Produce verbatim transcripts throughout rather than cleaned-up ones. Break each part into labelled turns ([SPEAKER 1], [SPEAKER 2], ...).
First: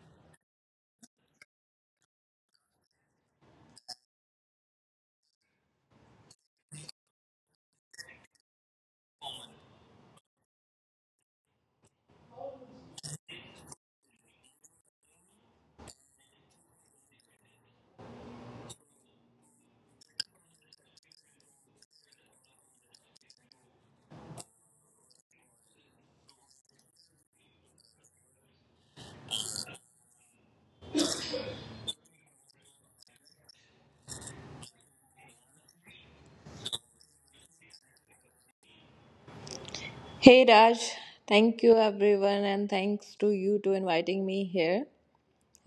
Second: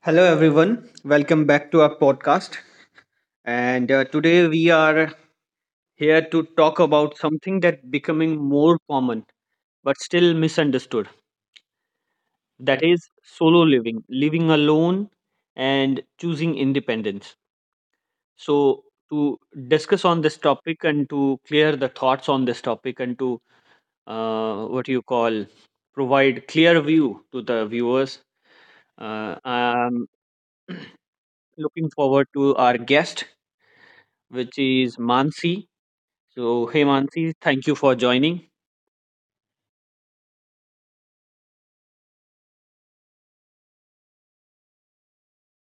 [SPEAKER 1] Hello, everyone. Welcome back to our podcast. And uh, Today we are here to talk about something that becoming more common but still misunderstood. That is solo living, living alone, and choosing independence. So to discuss on this topic and to clear the thoughts on this topic and to uh, what you call provide clear view to the viewers. Uh, I'm looking forward to our guest which is Mansi. So, hey Mansi, thank you for joining.
[SPEAKER 2] Hey Raj, thank you everyone and thanks to you to inviting me here.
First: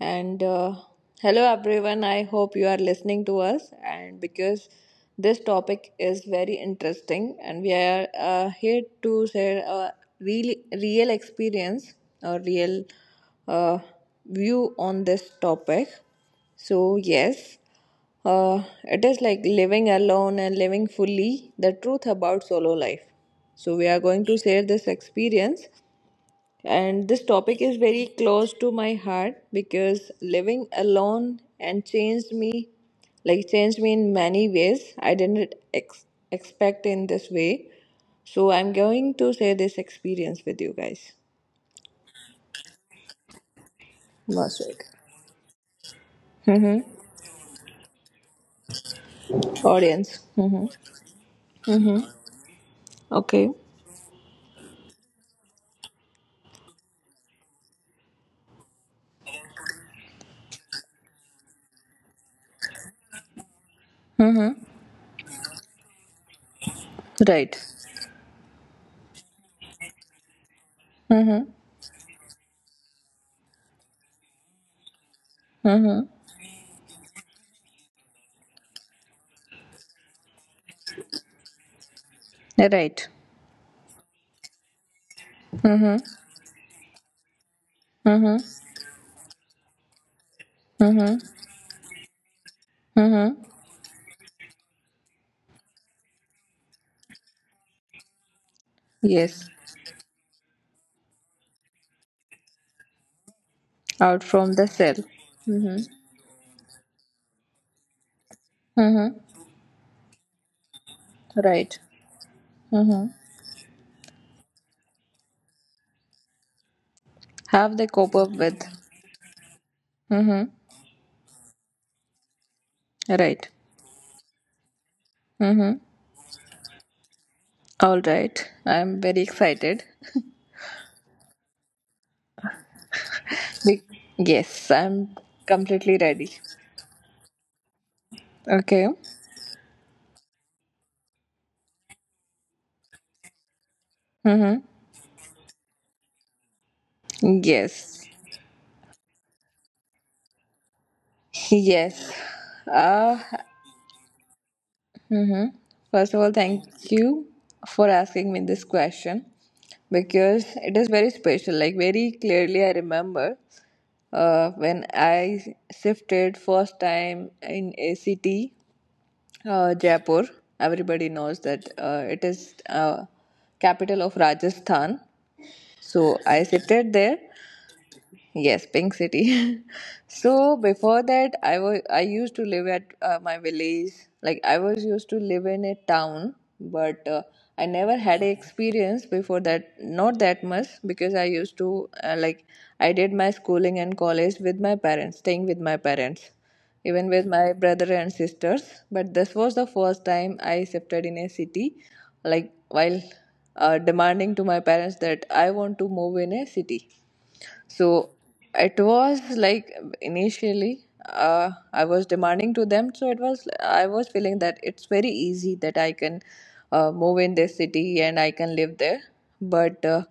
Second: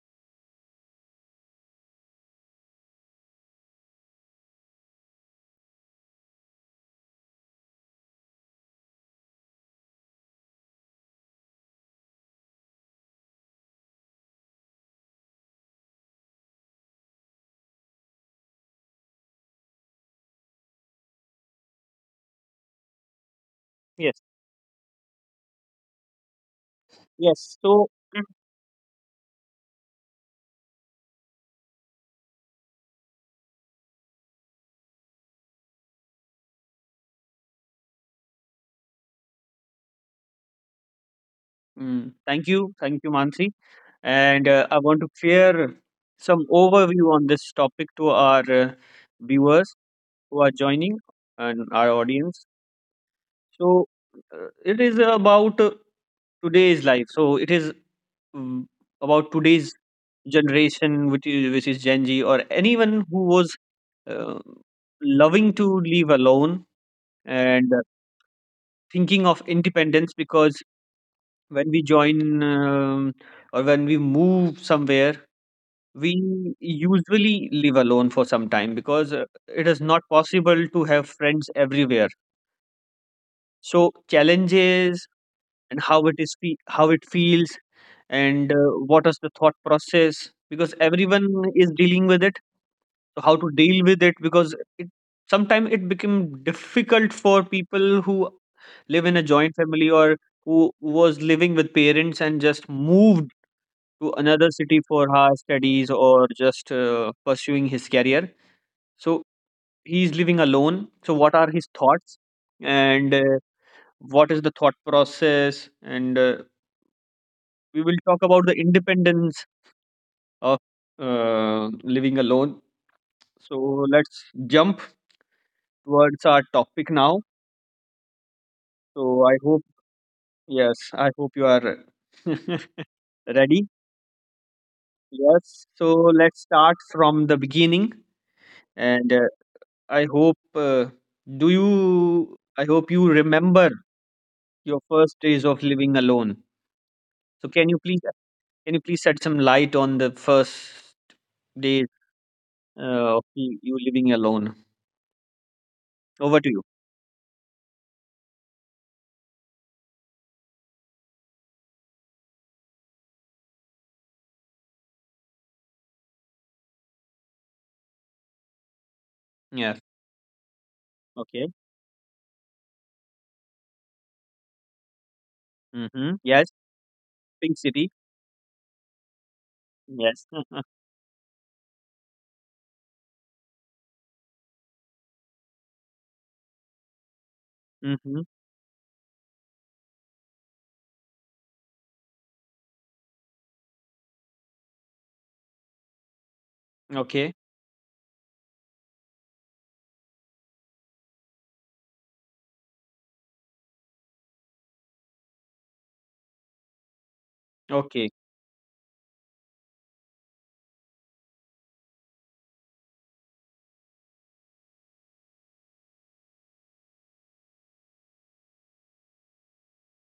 [SPEAKER 2] And uh, Hello, everyone. I hope you are listening to us. And because this topic is very interesting, and we are uh, here to share a real, real experience or real uh, view on this topic. So, yes, uh, it is like living alone and living fully, the truth about solo life. So, we are
[SPEAKER 1] Yes,
[SPEAKER 2] going to share this experience, and this
[SPEAKER 1] yes.
[SPEAKER 2] topic is
[SPEAKER 1] So,
[SPEAKER 2] very close to my heart because living alone and changed me, like changed me in many ways. I didn't ex- expect in this way. So I'm going to share this experience with you guys.
[SPEAKER 1] mm, thank you, thank you, Mansi. And
[SPEAKER 2] Last
[SPEAKER 1] uh, I
[SPEAKER 2] week.
[SPEAKER 1] want to clear some
[SPEAKER 2] Mm-hmm.
[SPEAKER 1] overview on this topic to our uh, viewers
[SPEAKER 2] Audience.
[SPEAKER 1] who are
[SPEAKER 2] Mm-hmm.
[SPEAKER 1] joining and our
[SPEAKER 2] Mm-hmm.
[SPEAKER 1] audience.
[SPEAKER 2] Okay.
[SPEAKER 1] So, uh, it is about uh, today's life. So, it is mm, about today's generation, which is, which is Gen Z, or anyone who was uh,
[SPEAKER 2] Mm-hmm.
[SPEAKER 1] loving to live alone
[SPEAKER 2] Right.
[SPEAKER 1] and thinking of independence because
[SPEAKER 2] Mm-hmm.
[SPEAKER 1] when we join um, or when we move somewhere
[SPEAKER 2] Mm-hmm.
[SPEAKER 1] we usually live alone for some time because uh, it is not possible to have friends everywhere,
[SPEAKER 2] Right.
[SPEAKER 1] so challenges and
[SPEAKER 2] Mm-hmm.
[SPEAKER 1] how it is fe- how it feels
[SPEAKER 2] Mm-hmm.
[SPEAKER 1] and uh, what is the thought process because everyone
[SPEAKER 2] Mm-hmm.
[SPEAKER 1] is dealing with it, how
[SPEAKER 2] Mm-hmm.
[SPEAKER 1] to deal with it because it sometimes it became difficult for people who live in a
[SPEAKER 2] Yes.
[SPEAKER 1] joint family or who was living with parents and just moved to
[SPEAKER 2] Out
[SPEAKER 1] another
[SPEAKER 2] from the
[SPEAKER 1] city
[SPEAKER 2] cell.
[SPEAKER 1] for her studies
[SPEAKER 2] Mm-hmm.
[SPEAKER 1] or just uh, pursuing his career, so
[SPEAKER 2] Mm-hmm.
[SPEAKER 1] he's living alone, so what are his
[SPEAKER 2] Right.
[SPEAKER 1] thoughts and
[SPEAKER 2] Mm-hmm.
[SPEAKER 1] uh, what is the thought process and uh,
[SPEAKER 2] Have
[SPEAKER 1] we
[SPEAKER 2] they
[SPEAKER 1] will
[SPEAKER 2] cope
[SPEAKER 1] talk
[SPEAKER 2] up
[SPEAKER 1] about the
[SPEAKER 2] with?
[SPEAKER 1] independence
[SPEAKER 2] Mm-hmm.
[SPEAKER 1] of uh, living alone.
[SPEAKER 2] Right.
[SPEAKER 1] So let's jump
[SPEAKER 2] Mm-hmm.
[SPEAKER 1] towards our topic now.
[SPEAKER 2] All right. I'm
[SPEAKER 1] So
[SPEAKER 2] very
[SPEAKER 1] I hope,
[SPEAKER 2] excited.
[SPEAKER 1] yes, I hope you are ready.
[SPEAKER 2] Be- yes, I'm
[SPEAKER 1] Yes. So
[SPEAKER 2] completely ready.
[SPEAKER 1] let's start from the beginning.
[SPEAKER 2] Okay.
[SPEAKER 1] And uh, I hope, uh, do you, I hope you remember
[SPEAKER 2] Mm-hmm.
[SPEAKER 1] your first days of living alone. So can you please,
[SPEAKER 2] Yes.
[SPEAKER 1] can you please shed some light on the first days
[SPEAKER 2] Yes.
[SPEAKER 1] uh, of
[SPEAKER 2] Uh,
[SPEAKER 1] you you living alone?
[SPEAKER 2] First of all,
[SPEAKER 1] Over to you.
[SPEAKER 2] thank you for asking me this question because it is very special. Like very clearly, I remember uh, when I shifted first time in A C T, uh,
[SPEAKER 1] Yes.
[SPEAKER 2] Jaipur. Everybody knows
[SPEAKER 1] Okay.
[SPEAKER 2] that uh, it is uh, capital of Rajasthan.
[SPEAKER 1] Mm-hmm.
[SPEAKER 2] So
[SPEAKER 1] Yes.
[SPEAKER 2] I sitted there.
[SPEAKER 1] Pink City.
[SPEAKER 2] Yes, Pink City.
[SPEAKER 1] Yes.
[SPEAKER 2] So before that, I was I used to live at uh, my village. Like I was used to live in a town, but uh, I never
[SPEAKER 1] Mm-hmm.
[SPEAKER 2] had a experience before that. Not that much because I used to uh, like I did my schooling and college with my parents, staying with my parents, even with
[SPEAKER 1] Okay.
[SPEAKER 2] my brother and sisters. But this was the first time I shifted in a city, like while uh, demanding to my parents that I want to move in a city.
[SPEAKER 1] Okay.
[SPEAKER 2] So it was like initially uh, I was demanding to them. So it was I was feeling that it's very easy that I can uh, move in this city and I can live there. But uh,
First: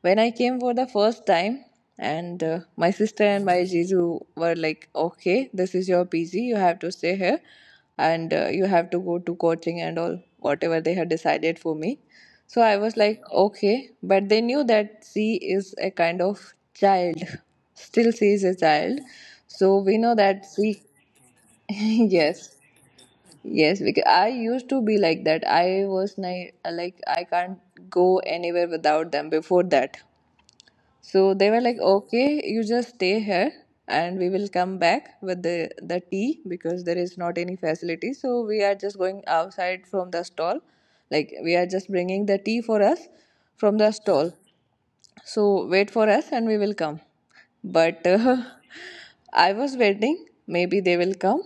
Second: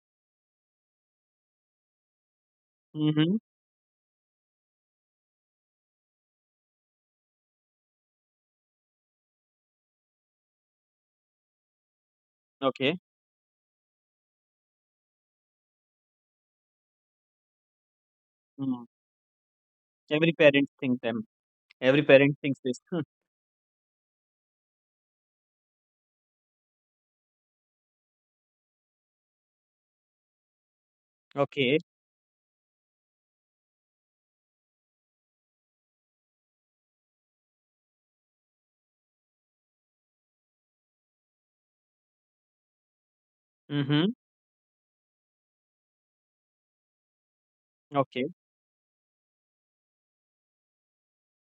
[SPEAKER 2] when I came for the first time, and uh, my sister
[SPEAKER 1] Mm-hmm.
[SPEAKER 2] and my Jizu were like, "Okay, this is your P G. You have to stay here, and uh, you have to go to coaching and all whatever they had decided for me." So I was
[SPEAKER 1] Okay.
[SPEAKER 2] like, okay, but they knew that she is a kind of child. Still, she is a
[SPEAKER 1] Mm.
[SPEAKER 2] child. So we know
[SPEAKER 1] Every
[SPEAKER 2] that
[SPEAKER 1] parent
[SPEAKER 2] she,
[SPEAKER 1] thinks Every parent
[SPEAKER 2] yes,
[SPEAKER 1] thinks this. Hmm,
[SPEAKER 2] yes. Because I used to be like that. I was ni- like, I can't go anywhere without them before that. So they were like,
[SPEAKER 1] okay.
[SPEAKER 2] okay, you just stay here and we will come back with the, the tea because there is not any facility. So we are just going outside from the stall. Like we are just bringing the tea for us from the
[SPEAKER 1] Mm-hmm.
[SPEAKER 2] stall. So wait for us and we will come. But
[SPEAKER 1] Okay.
[SPEAKER 2] uh, I was waiting, maybe they will come.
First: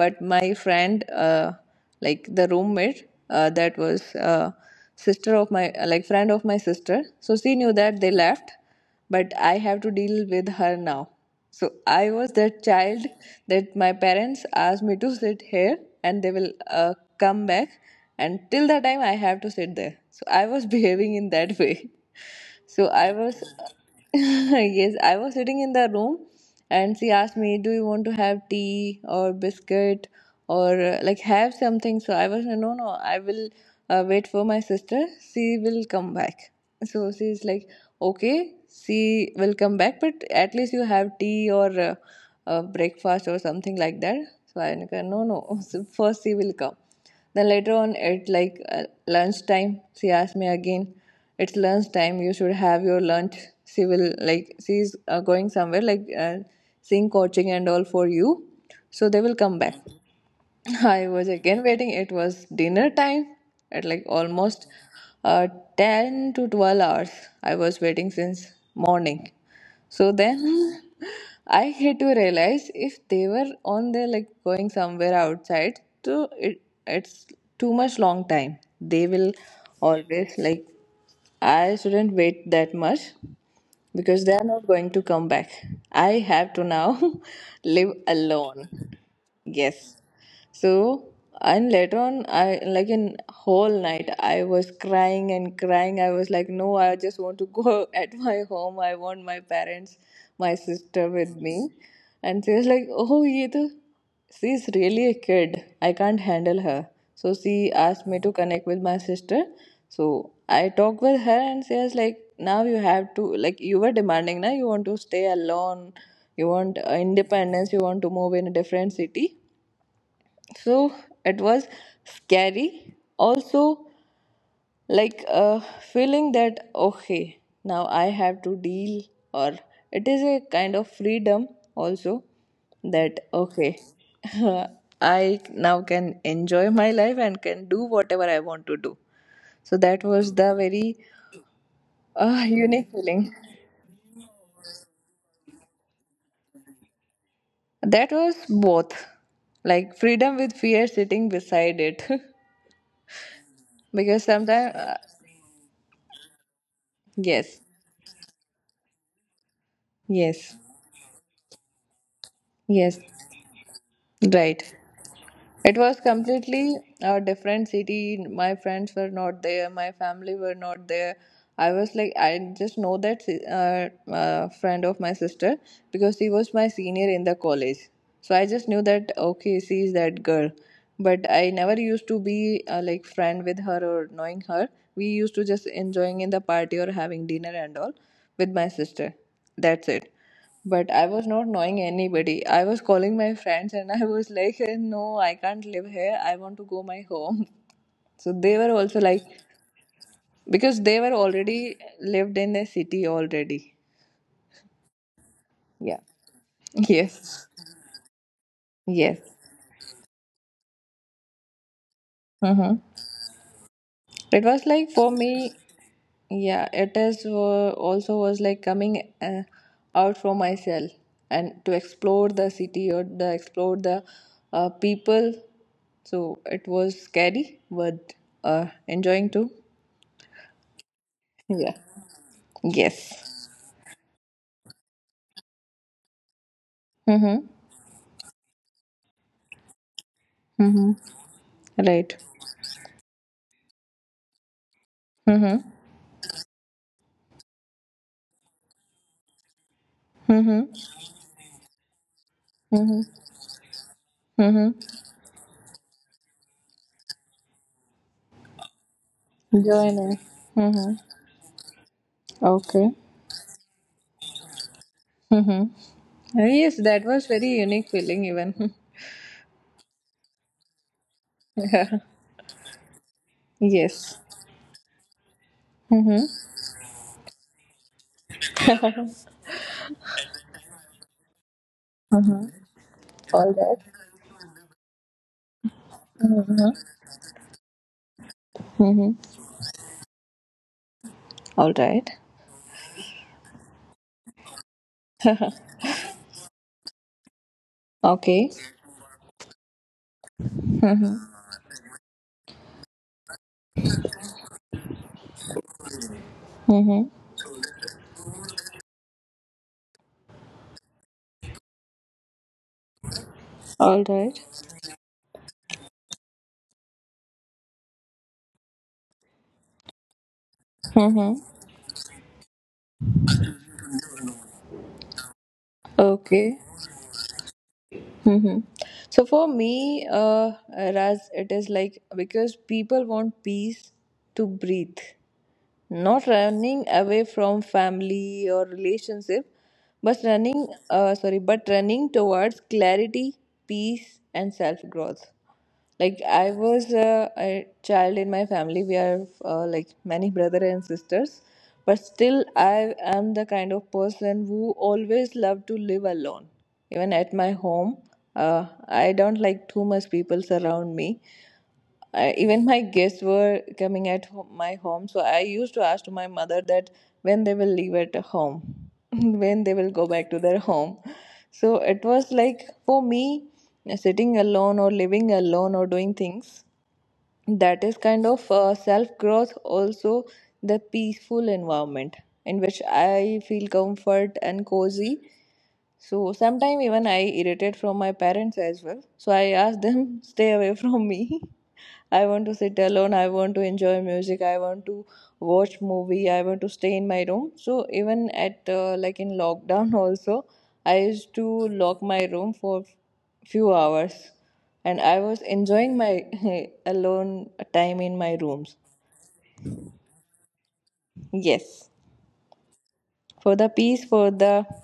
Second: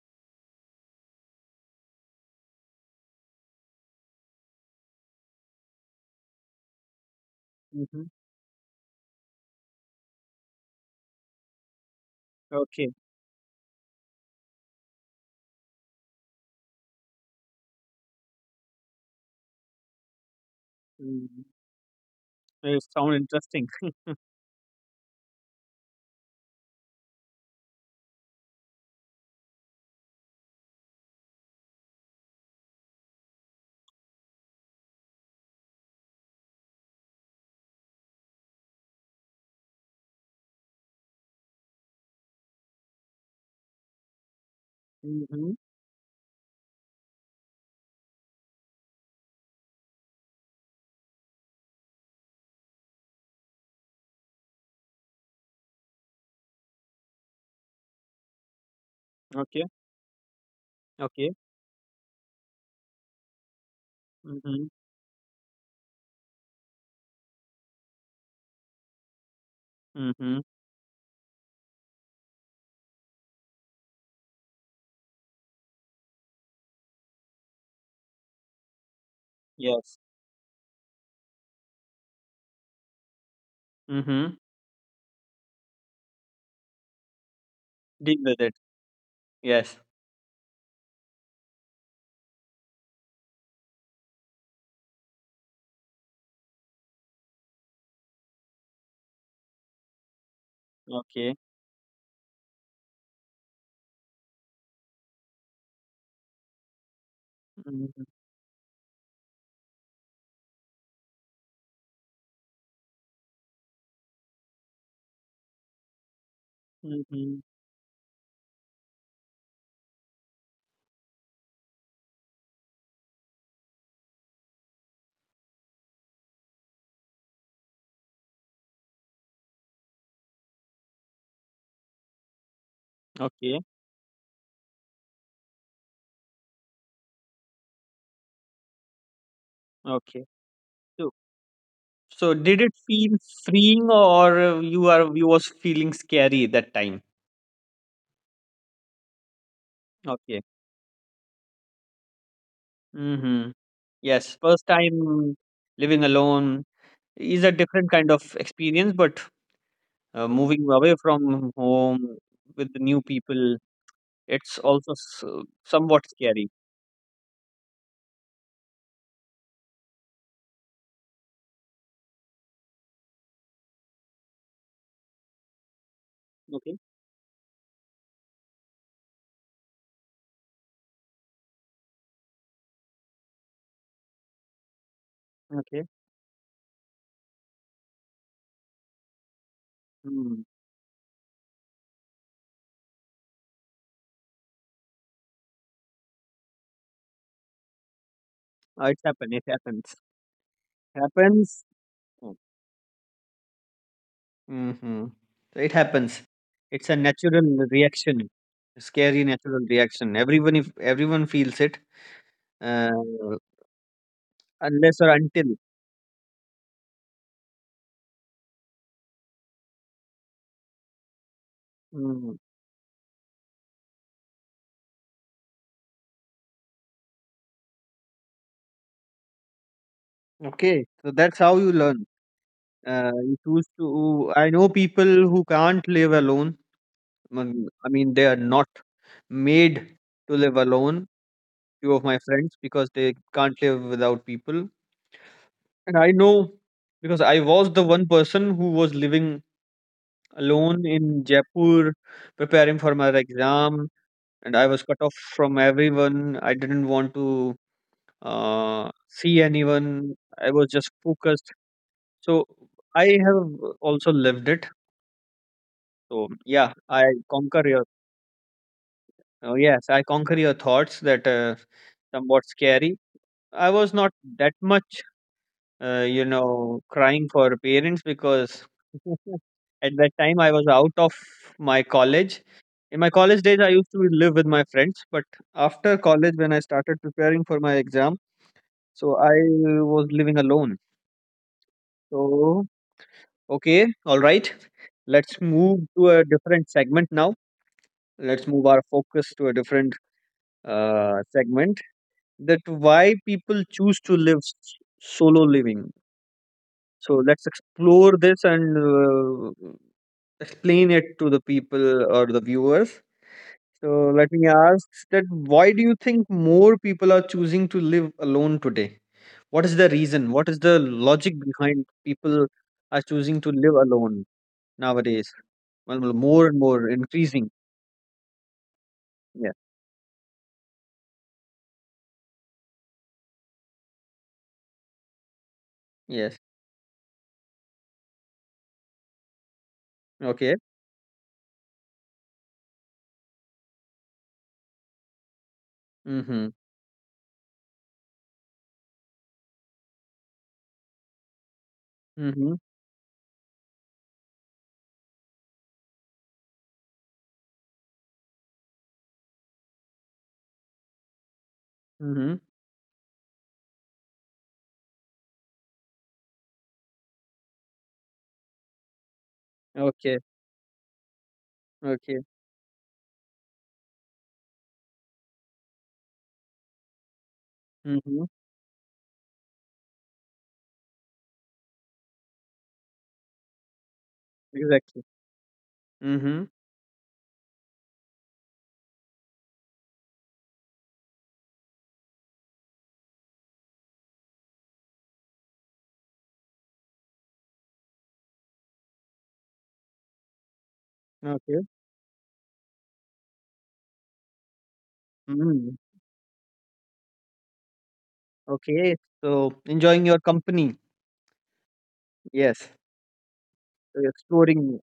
[SPEAKER 2] But my friend, uh, like the roommate, uh, that was uh, sister of my, like friend of my sister. So she knew that
[SPEAKER 1] Mm-hmm.
[SPEAKER 2] they left, but I have to deal with her now. So I was that
[SPEAKER 1] Okay.
[SPEAKER 2] child that my parents asked me to sit here, and they will uh, come back. And till the time, I have to sit there. So I was behaving in
[SPEAKER 1] Mm-hmm.
[SPEAKER 2] that way.
[SPEAKER 1] It
[SPEAKER 2] So I
[SPEAKER 1] sound
[SPEAKER 2] was,
[SPEAKER 1] interesting.
[SPEAKER 2] yes, I was sitting in the room and she asked me, do you want to have tea or biscuit or uh, like have something? So I was, like, no, no, I will uh, wait for my sister. She will come back. So she's like, okay, she will come back, but at least you have tea or uh, uh, breakfast or something like that. So I go, no,
[SPEAKER 1] Mm-hmm.
[SPEAKER 2] no, so first she will come. Then later on at like uh, lunchtime, she asked me again, "It's lunchtime. You should have your lunch." She will like she's uh, going somewhere like uh, seeing coaching and all for you, so they will come
[SPEAKER 1] Okay.
[SPEAKER 2] back. I was
[SPEAKER 1] Okay.
[SPEAKER 2] again waiting. It was dinner time at like
[SPEAKER 1] Mm-hmm.
[SPEAKER 2] almost uh, ten to twelve hours. I was waiting since morning. So
[SPEAKER 1] Mm-hmm.
[SPEAKER 2] then I had to realize if they were on their like going somewhere outside, so it, it's too much long time. They will
[SPEAKER 1] Yes.
[SPEAKER 2] always like, I shouldn't wait that much because they
[SPEAKER 1] Mm-hmm.
[SPEAKER 2] are not going to come back. I have to now live
[SPEAKER 1] Deal with it.
[SPEAKER 2] alone.
[SPEAKER 1] Yes.
[SPEAKER 2] Yes. So, and later on, I like in whole night, I was crying and crying. I was like, no, I just want to go at my home. I want my parents, my sister
[SPEAKER 1] Okay.
[SPEAKER 2] with me. And she was like, oh, ye to, she is really a kid. I can't handle her. So she
[SPEAKER 1] Mm-hmm.
[SPEAKER 2] asked me to connect with my sister. So I talked with her and she was like, now you have to, like, you were demanding, na, you want to stay alone, you want uh,
[SPEAKER 1] Mm-hmm.
[SPEAKER 2] independence, you want to move in a different city. So it was scary. Also, like a feeling that okay, now I have to deal, or it is a kind of freedom also, that
[SPEAKER 1] Okay.
[SPEAKER 2] okay, I now can enjoy my life and can do whatever I want to do. So that
[SPEAKER 1] Okay.
[SPEAKER 2] was the very
[SPEAKER 1] So, so
[SPEAKER 2] uh,
[SPEAKER 1] did it
[SPEAKER 2] unique
[SPEAKER 1] feel
[SPEAKER 2] feeling.
[SPEAKER 1] freeing or uh, you are you was feeling scary that time?
[SPEAKER 2] That was both like freedom
[SPEAKER 1] Okay.
[SPEAKER 2] with fear sitting beside it.
[SPEAKER 1] Mm-hmm.
[SPEAKER 2] Because
[SPEAKER 1] Yes. First
[SPEAKER 2] sometimes uh,
[SPEAKER 1] time living alone is a
[SPEAKER 2] yes,
[SPEAKER 1] different kind of experience, but uh,
[SPEAKER 2] yes.
[SPEAKER 1] moving away from home with new
[SPEAKER 2] Yes,
[SPEAKER 1] people, it's
[SPEAKER 2] right.
[SPEAKER 1] also s-
[SPEAKER 2] It was
[SPEAKER 1] somewhat scary.
[SPEAKER 2] completely a different city. My friends were not there. My family were not there. I was like, I just know that si- uh, uh, friend of my sister because she was my
[SPEAKER 1] Okay,
[SPEAKER 2] senior in the college. So I just knew that, okay, she is that girl. But I never used to be uh, like friend with her or knowing her. We used to just
[SPEAKER 1] okay.
[SPEAKER 2] enjoying in the party or having dinner and all with my sister. That's it.
[SPEAKER 1] Hmm.
[SPEAKER 2] But I was not knowing anybody. I was calling my friends and I was like, "Hey, no, I can't live here. I want to go my home." So they were
[SPEAKER 1] Uh, it
[SPEAKER 2] also like,
[SPEAKER 1] happens, it happens,
[SPEAKER 2] because they were
[SPEAKER 1] happens.
[SPEAKER 2] already lived in the city already.
[SPEAKER 1] Mm-hmm. It
[SPEAKER 2] Yeah.
[SPEAKER 1] happens, it's a natural
[SPEAKER 2] Yes.
[SPEAKER 1] reaction,
[SPEAKER 2] Yes.
[SPEAKER 1] scary natural reaction, everyone if everyone feels it,
[SPEAKER 2] Mm-hmm.
[SPEAKER 1] uh,
[SPEAKER 2] It was like
[SPEAKER 1] unless or
[SPEAKER 2] for
[SPEAKER 1] until.
[SPEAKER 2] me, yeah, it is uh, also was like coming uh, out from myself and to explore
[SPEAKER 1] Mm.
[SPEAKER 2] the city or the explore the uh, people. So it was scary, but uh, enjoying too.
[SPEAKER 1] Okay, so that's how you
[SPEAKER 2] Yeah.
[SPEAKER 1] learn, uh, you
[SPEAKER 2] Yes.
[SPEAKER 1] choose to. I know people who can't live alone.
[SPEAKER 2] Mhm.
[SPEAKER 1] Mm, I mean, they are not made to live
[SPEAKER 2] Mhm.
[SPEAKER 1] alone. Few of my
[SPEAKER 2] Right.
[SPEAKER 1] friends because they can't live without people,
[SPEAKER 2] Mhm.
[SPEAKER 1] and I know because I was the one person who was living
[SPEAKER 2] Mhm.
[SPEAKER 1] alone in Jaipur, preparing for my
[SPEAKER 2] Mhm.
[SPEAKER 1] exam, and I
[SPEAKER 2] Mhm.
[SPEAKER 1] was cut off from everyone. I didn't want to uh, see anyone.
[SPEAKER 2] Joining.
[SPEAKER 1] I was just
[SPEAKER 2] Mhm.
[SPEAKER 1] focused. So
[SPEAKER 2] Okay.
[SPEAKER 1] I have also lived it.
[SPEAKER 2] Mhm.
[SPEAKER 1] So
[SPEAKER 2] Uh,
[SPEAKER 1] yeah,
[SPEAKER 2] Yes, that
[SPEAKER 1] I
[SPEAKER 2] was very
[SPEAKER 1] conquer your.
[SPEAKER 2] unique feeling even.
[SPEAKER 1] Oh, yes, I conquer your thoughts that uh,
[SPEAKER 2] Yeah.
[SPEAKER 1] somewhat scary I was not
[SPEAKER 2] Yes.
[SPEAKER 1] that much, uh, you
[SPEAKER 2] Mm-hmm.
[SPEAKER 1] know, crying for parents because at that time I was out of my college.
[SPEAKER 2] Mm-hmm.
[SPEAKER 1] In my college
[SPEAKER 2] All
[SPEAKER 1] days, I
[SPEAKER 2] right.
[SPEAKER 1] used to live with my friends, but after college, when I
[SPEAKER 2] Mm-hmm.
[SPEAKER 1] started preparing for my exam, so
[SPEAKER 2] Mm-hmm.
[SPEAKER 1] I was living alone.
[SPEAKER 2] All right.
[SPEAKER 1] So, okay, all right, let's move to a different segment now. Let's
[SPEAKER 2] Okay.
[SPEAKER 1] move our focus to a different uh,
[SPEAKER 2] Mm-hmm.
[SPEAKER 1] segment, that why people choose to live s- solo living.
[SPEAKER 2] Mm-hmm.
[SPEAKER 1] So let's explore this and uh, explain it to the people or the viewers.
[SPEAKER 2] All
[SPEAKER 1] So let
[SPEAKER 2] right.
[SPEAKER 1] me ask that why do you think more people are choosing to live alone today? What is the reason? What is the logic
[SPEAKER 2] Mm-hmm.
[SPEAKER 1] behind people are choosing to live alone nowadays? Well, well, more and
[SPEAKER 2] Okay.
[SPEAKER 1] more increasing.
[SPEAKER 2] Mm-hmm. So for
[SPEAKER 1] Yeah.
[SPEAKER 2] me, uh, Raz, it is like because people want peace to breathe. Not
[SPEAKER 1] Yes.
[SPEAKER 2] running away from family or relationship, but
[SPEAKER 1] Okay.
[SPEAKER 2] running uh, sorry, but running towards clarity, peace and self growth. Like
[SPEAKER 1] Mm-hmm.
[SPEAKER 2] I was uh, a child in my family. We are uh, like many brother and sisters, but still
[SPEAKER 1] Mm-hmm.
[SPEAKER 2] I am the kind of person who always loved to live alone. Even at my home, uh, I don't like too much people surround me.
[SPEAKER 1] Mm-hmm.
[SPEAKER 2] I, even my guests were coming at ho my home, so I used to ask to my mother that when they will leave at home, when they will go
[SPEAKER 1] Okay.
[SPEAKER 2] back to their home. So it
[SPEAKER 1] Okay.
[SPEAKER 2] was like for me, sitting alone or living alone or doing things, that is
[SPEAKER 1] Mm-hmm.
[SPEAKER 2] kind of uh, self growth, also the peaceful environment in which I feel comfort and
[SPEAKER 1] Exactly.
[SPEAKER 2] cozy. So
[SPEAKER 1] Mm-hmm.
[SPEAKER 2] sometime even I irritate from my parents as well. So I ask them, stay away from me. I want to sit alone. I want to enjoy music. I want to watch movie. I want to stay in my room. So even at uh, like in lockdown also, I used to
[SPEAKER 1] Okay.
[SPEAKER 2] lock my room for few hours, and I was
[SPEAKER 1] Mm.
[SPEAKER 2] enjoying my alone time in my rooms.
[SPEAKER 1] Okay, so enjoying your company,
[SPEAKER 2] Yes,
[SPEAKER 1] yes,
[SPEAKER 2] for the
[SPEAKER 1] so
[SPEAKER 2] peace,
[SPEAKER 1] you're
[SPEAKER 2] for the
[SPEAKER 1] exploring,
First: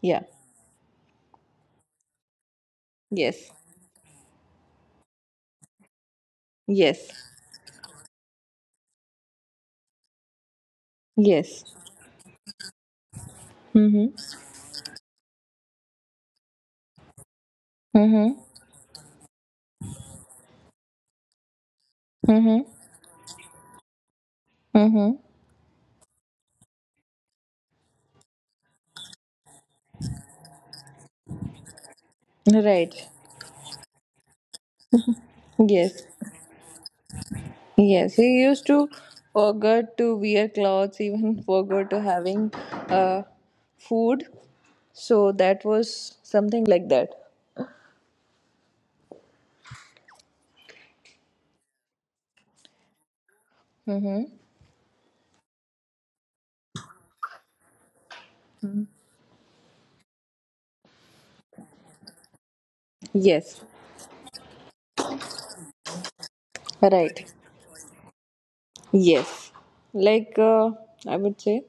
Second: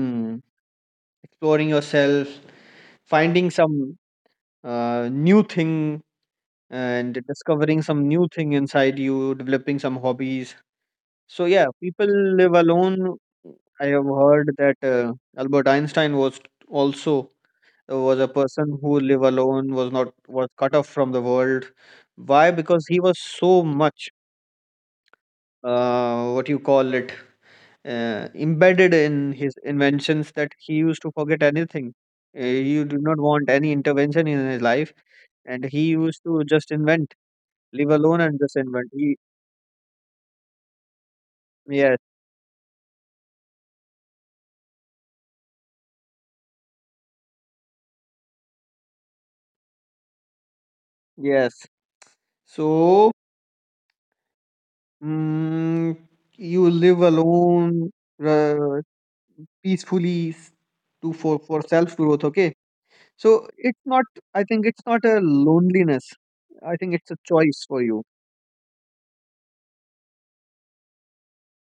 [SPEAKER 2] yeah,
[SPEAKER 1] exploring yourself, finding
[SPEAKER 2] yes,
[SPEAKER 1] some uh, new thing
[SPEAKER 2] yes,
[SPEAKER 1] and discovering some new thing inside you, developing some hobbies. So
[SPEAKER 2] yes.
[SPEAKER 1] yeah, people live alone. I have
[SPEAKER 2] Mm-hmm.
[SPEAKER 1] heard that uh, Albert Einstein was also uh, was a
[SPEAKER 2] Mm-hmm.
[SPEAKER 1] person who live alone, was not was cut off from the world. Why?
[SPEAKER 2] Mm-hmm.
[SPEAKER 1] Because he was so much
[SPEAKER 2] Mm-hmm.
[SPEAKER 1] uh, what you call it, uh, embedded in his inventions that he used to forget anything. Uh, you do
[SPEAKER 2] Right.
[SPEAKER 1] not want any intervention in his life, and he
[SPEAKER 2] Yes.
[SPEAKER 1] used to just invent, leave
[SPEAKER 2] Yes.
[SPEAKER 1] alone, and
[SPEAKER 2] He
[SPEAKER 1] just
[SPEAKER 2] used
[SPEAKER 1] invent.
[SPEAKER 2] to
[SPEAKER 1] He,
[SPEAKER 2] forget to wear clothes, even forgot
[SPEAKER 1] yes,
[SPEAKER 2] to having uh, food. So that was something like that.
[SPEAKER 1] yes. So
[SPEAKER 2] Mm-hmm.
[SPEAKER 1] mm, you live alone uh, peacefully s- to for for self growth. Okay, so
[SPEAKER 2] Yes.
[SPEAKER 1] it's not. I think it's not a loneliness. I think it's a
[SPEAKER 2] Right.
[SPEAKER 1] choice for you.
[SPEAKER 2] Yes. Like uh, I would say,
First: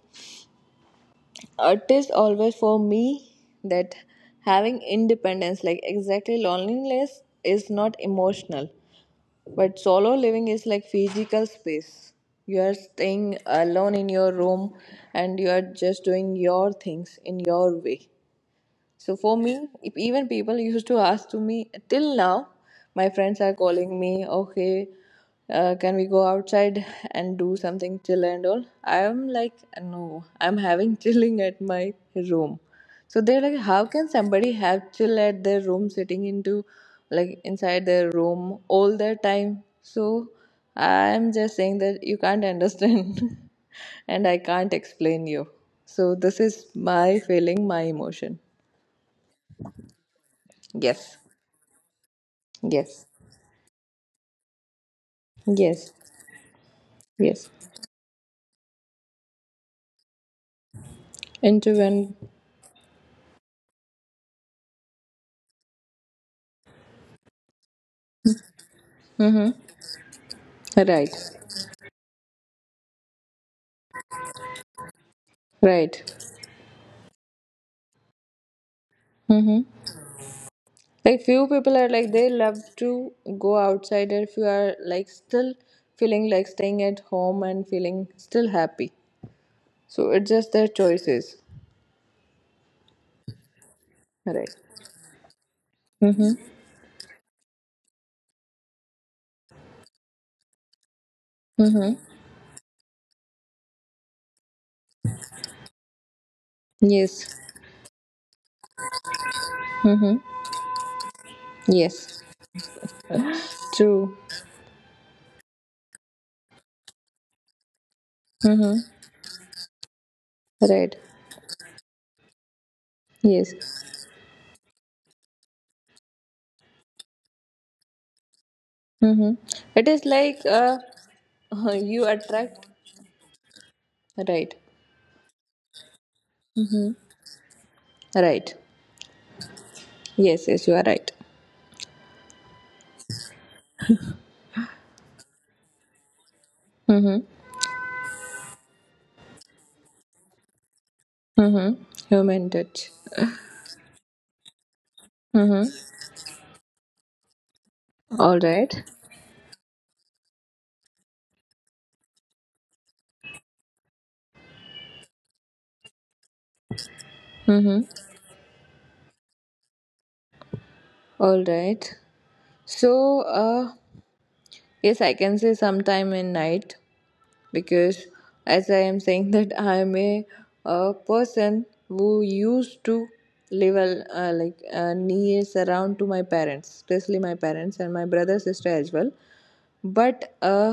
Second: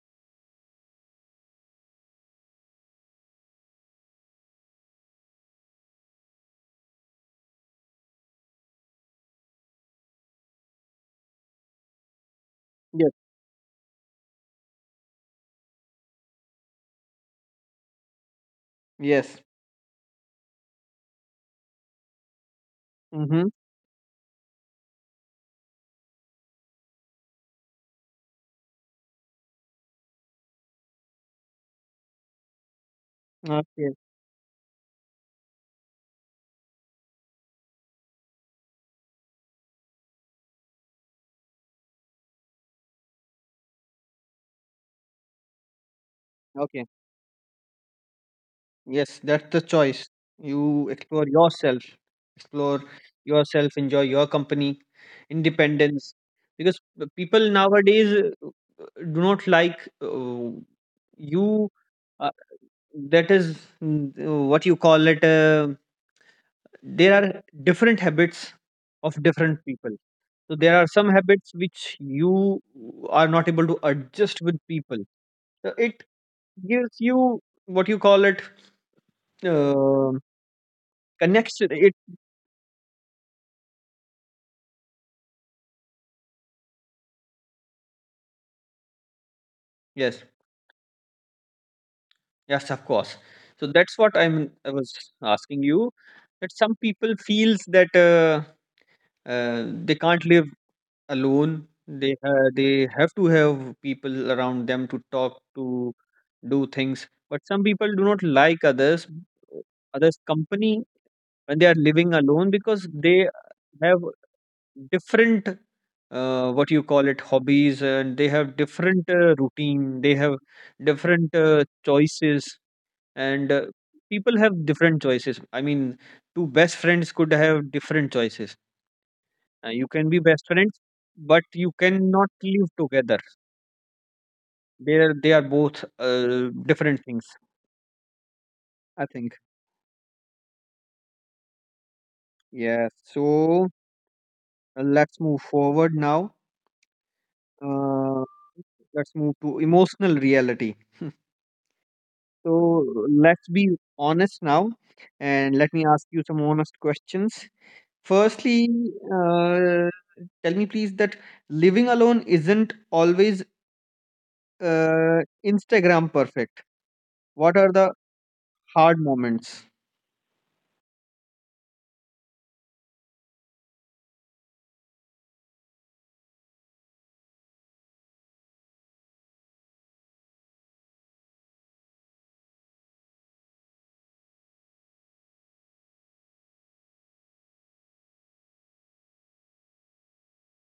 [SPEAKER 2] it is always for me that having independence, like exactly loneliness, is not emotional. But solo living is like physical space. You are
[SPEAKER 1] Yes.
[SPEAKER 2] staying alone in your room and you are just doing your things in your way. So for
[SPEAKER 1] Yes.
[SPEAKER 2] me, if even people used to ask to me till now, my friends
[SPEAKER 1] Mm-hmm.
[SPEAKER 2] are calling me, okay, uh, can we go outside and do something chill and all? I'm like, no, I'm having chilling at my room. So they're like, how
[SPEAKER 1] Okay.
[SPEAKER 2] can somebody have chill at their room, sitting into like inside their room all the time? So I'm just saying that you can't understand, and I can't explain you. So this is
[SPEAKER 1] Okay.
[SPEAKER 2] my feeling, my emotion.
[SPEAKER 1] Yes, that's the choice. You
[SPEAKER 2] Yes.
[SPEAKER 1] explore yourself, explore
[SPEAKER 2] Yes.
[SPEAKER 1] yourself, enjoy your company,
[SPEAKER 2] Yes.
[SPEAKER 1] independence. Because the people
[SPEAKER 2] Yes.
[SPEAKER 1] nowadays uh, uh, do not like uh, you.
[SPEAKER 2] Into when?
[SPEAKER 1] Uh, that is mm, uh, what you call it. Uh, there are different habits of
[SPEAKER 2] Mm-hmm.
[SPEAKER 1] different people. So there are some
[SPEAKER 2] Right.
[SPEAKER 1] habits which you are not able to adjust with people. So it
[SPEAKER 2] Right.
[SPEAKER 1] gives you what you call it.
[SPEAKER 2] Mm-hmm.
[SPEAKER 1] Uh,
[SPEAKER 2] Like few
[SPEAKER 1] connects.
[SPEAKER 2] people are like they love to go outside if you are like still feeling like staying at home and feeling still happy. So it's
[SPEAKER 1] Yes,
[SPEAKER 2] just their choices.
[SPEAKER 1] yes, of course. So that's what
[SPEAKER 2] Right.
[SPEAKER 1] I'm. I was asking you
[SPEAKER 2] Mm-hmm.
[SPEAKER 1] that some people feels that uh, uh, they can't live alone.
[SPEAKER 2] Mm-hmm.
[SPEAKER 1] They uh, they have to have people around them to talk to, do things.
[SPEAKER 2] Yes.
[SPEAKER 1] But some people do not like others, others' company when they are
[SPEAKER 2] Yes.
[SPEAKER 1] living alone because they have
[SPEAKER 2] True.
[SPEAKER 1] different uh, what you call it hobbies, and they have
[SPEAKER 2] Mm-hmm.
[SPEAKER 1] different uh, routine, they have
[SPEAKER 2] Right.
[SPEAKER 1] different uh, choices,
[SPEAKER 2] Yes.
[SPEAKER 1] and uh, people have different choices. I mean, two best friends could have different choices.
[SPEAKER 2] Mm-hmm.
[SPEAKER 1] uh, you
[SPEAKER 2] It is
[SPEAKER 1] can be
[SPEAKER 2] like
[SPEAKER 1] best
[SPEAKER 2] uh
[SPEAKER 1] friends but you
[SPEAKER 2] you
[SPEAKER 1] cannot
[SPEAKER 2] attract
[SPEAKER 1] live together.
[SPEAKER 2] right.
[SPEAKER 1] They are they are both uh,
[SPEAKER 2] Mm-hmm.
[SPEAKER 1] different things,
[SPEAKER 2] Right.
[SPEAKER 1] I think.
[SPEAKER 2] Yes, yes, you are right.
[SPEAKER 1] Yeah, so uh, let's move forward now,
[SPEAKER 2] Mm-hmm.
[SPEAKER 1] uh, let's move to emotional reality.
[SPEAKER 2] Mm-hmm. Human
[SPEAKER 1] So
[SPEAKER 2] touch.
[SPEAKER 1] let's be honest now, and
[SPEAKER 2] Mm-hmm.
[SPEAKER 1] let me ask you some honest questions.
[SPEAKER 2] All
[SPEAKER 1] Firstly,
[SPEAKER 2] right.
[SPEAKER 1] uh, tell me please that living alone isn't always Uh, Instagram perfect. What are
[SPEAKER 2] Mm-hmm.
[SPEAKER 1] the hard moments?
[SPEAKER 2] All right. So, uh, yes, I can say sometime in night because, as I am saying, that I am a, a person who used to live al- uh, like uh, near surround to my parents, especially my parents and my brother sister as well. But uh,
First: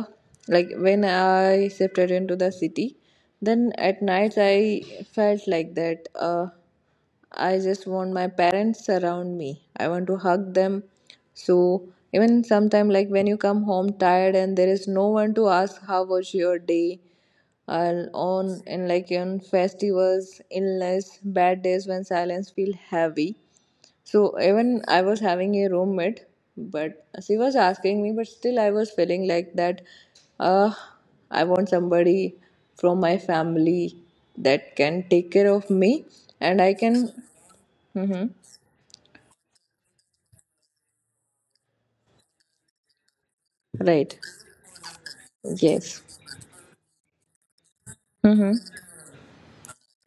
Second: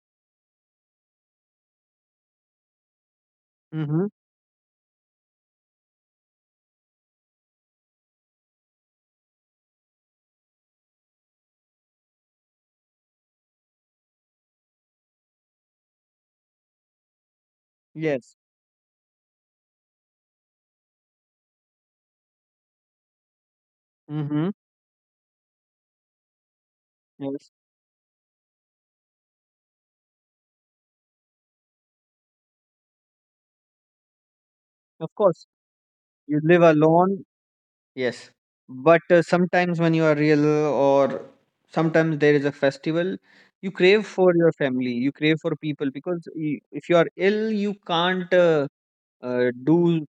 [SPEAKER 2] like when I shifted into the city, then at
[SPEAKER 1] Mm-hmm.
[SPEAKER 2] nights I felt like that uh, I just want my parents around me. I want to hug them. So even sometime, like when you come home tired and there is no one to ask how was your day, and
[SPEAKER 1] Yes.
[SPEAKER 2] on in like on festivals, illness, bad days when silence feel heavy. So
[SPEAKER 1] Mm-hmm.
[SPEAKER 2] even I was having a roommate, but she
[SPEAKER 1] Yes.
[SPEAKER 2] was asking me, but still I was feeling like that. Uh, I want somebody from my family that can
[SPEAKER 1] Of
[SPEAKER 2] take
[SPEAKER 1] course,
[SPEAKER 2] care of me,
[SPEAKER 1] you live
[SPEAKER 2] and I can.
[SPEAKER 1] alone.
[SPEAKER 2] Mm-hmm.
[SPEAKER 1] Yes. But uh, sometimes when you are real, or sometimes there is a festival, you crave
[SPEAKER 2] Right.
[SPEAKER 1] for your family. You crave for people
[SPEAKER 2] Yes.
[SPEAKER 1] because y- if you are ill, you can't
[SPEAKER 2] Mm-hmm.
[SPEAKER 1] uh, uh, do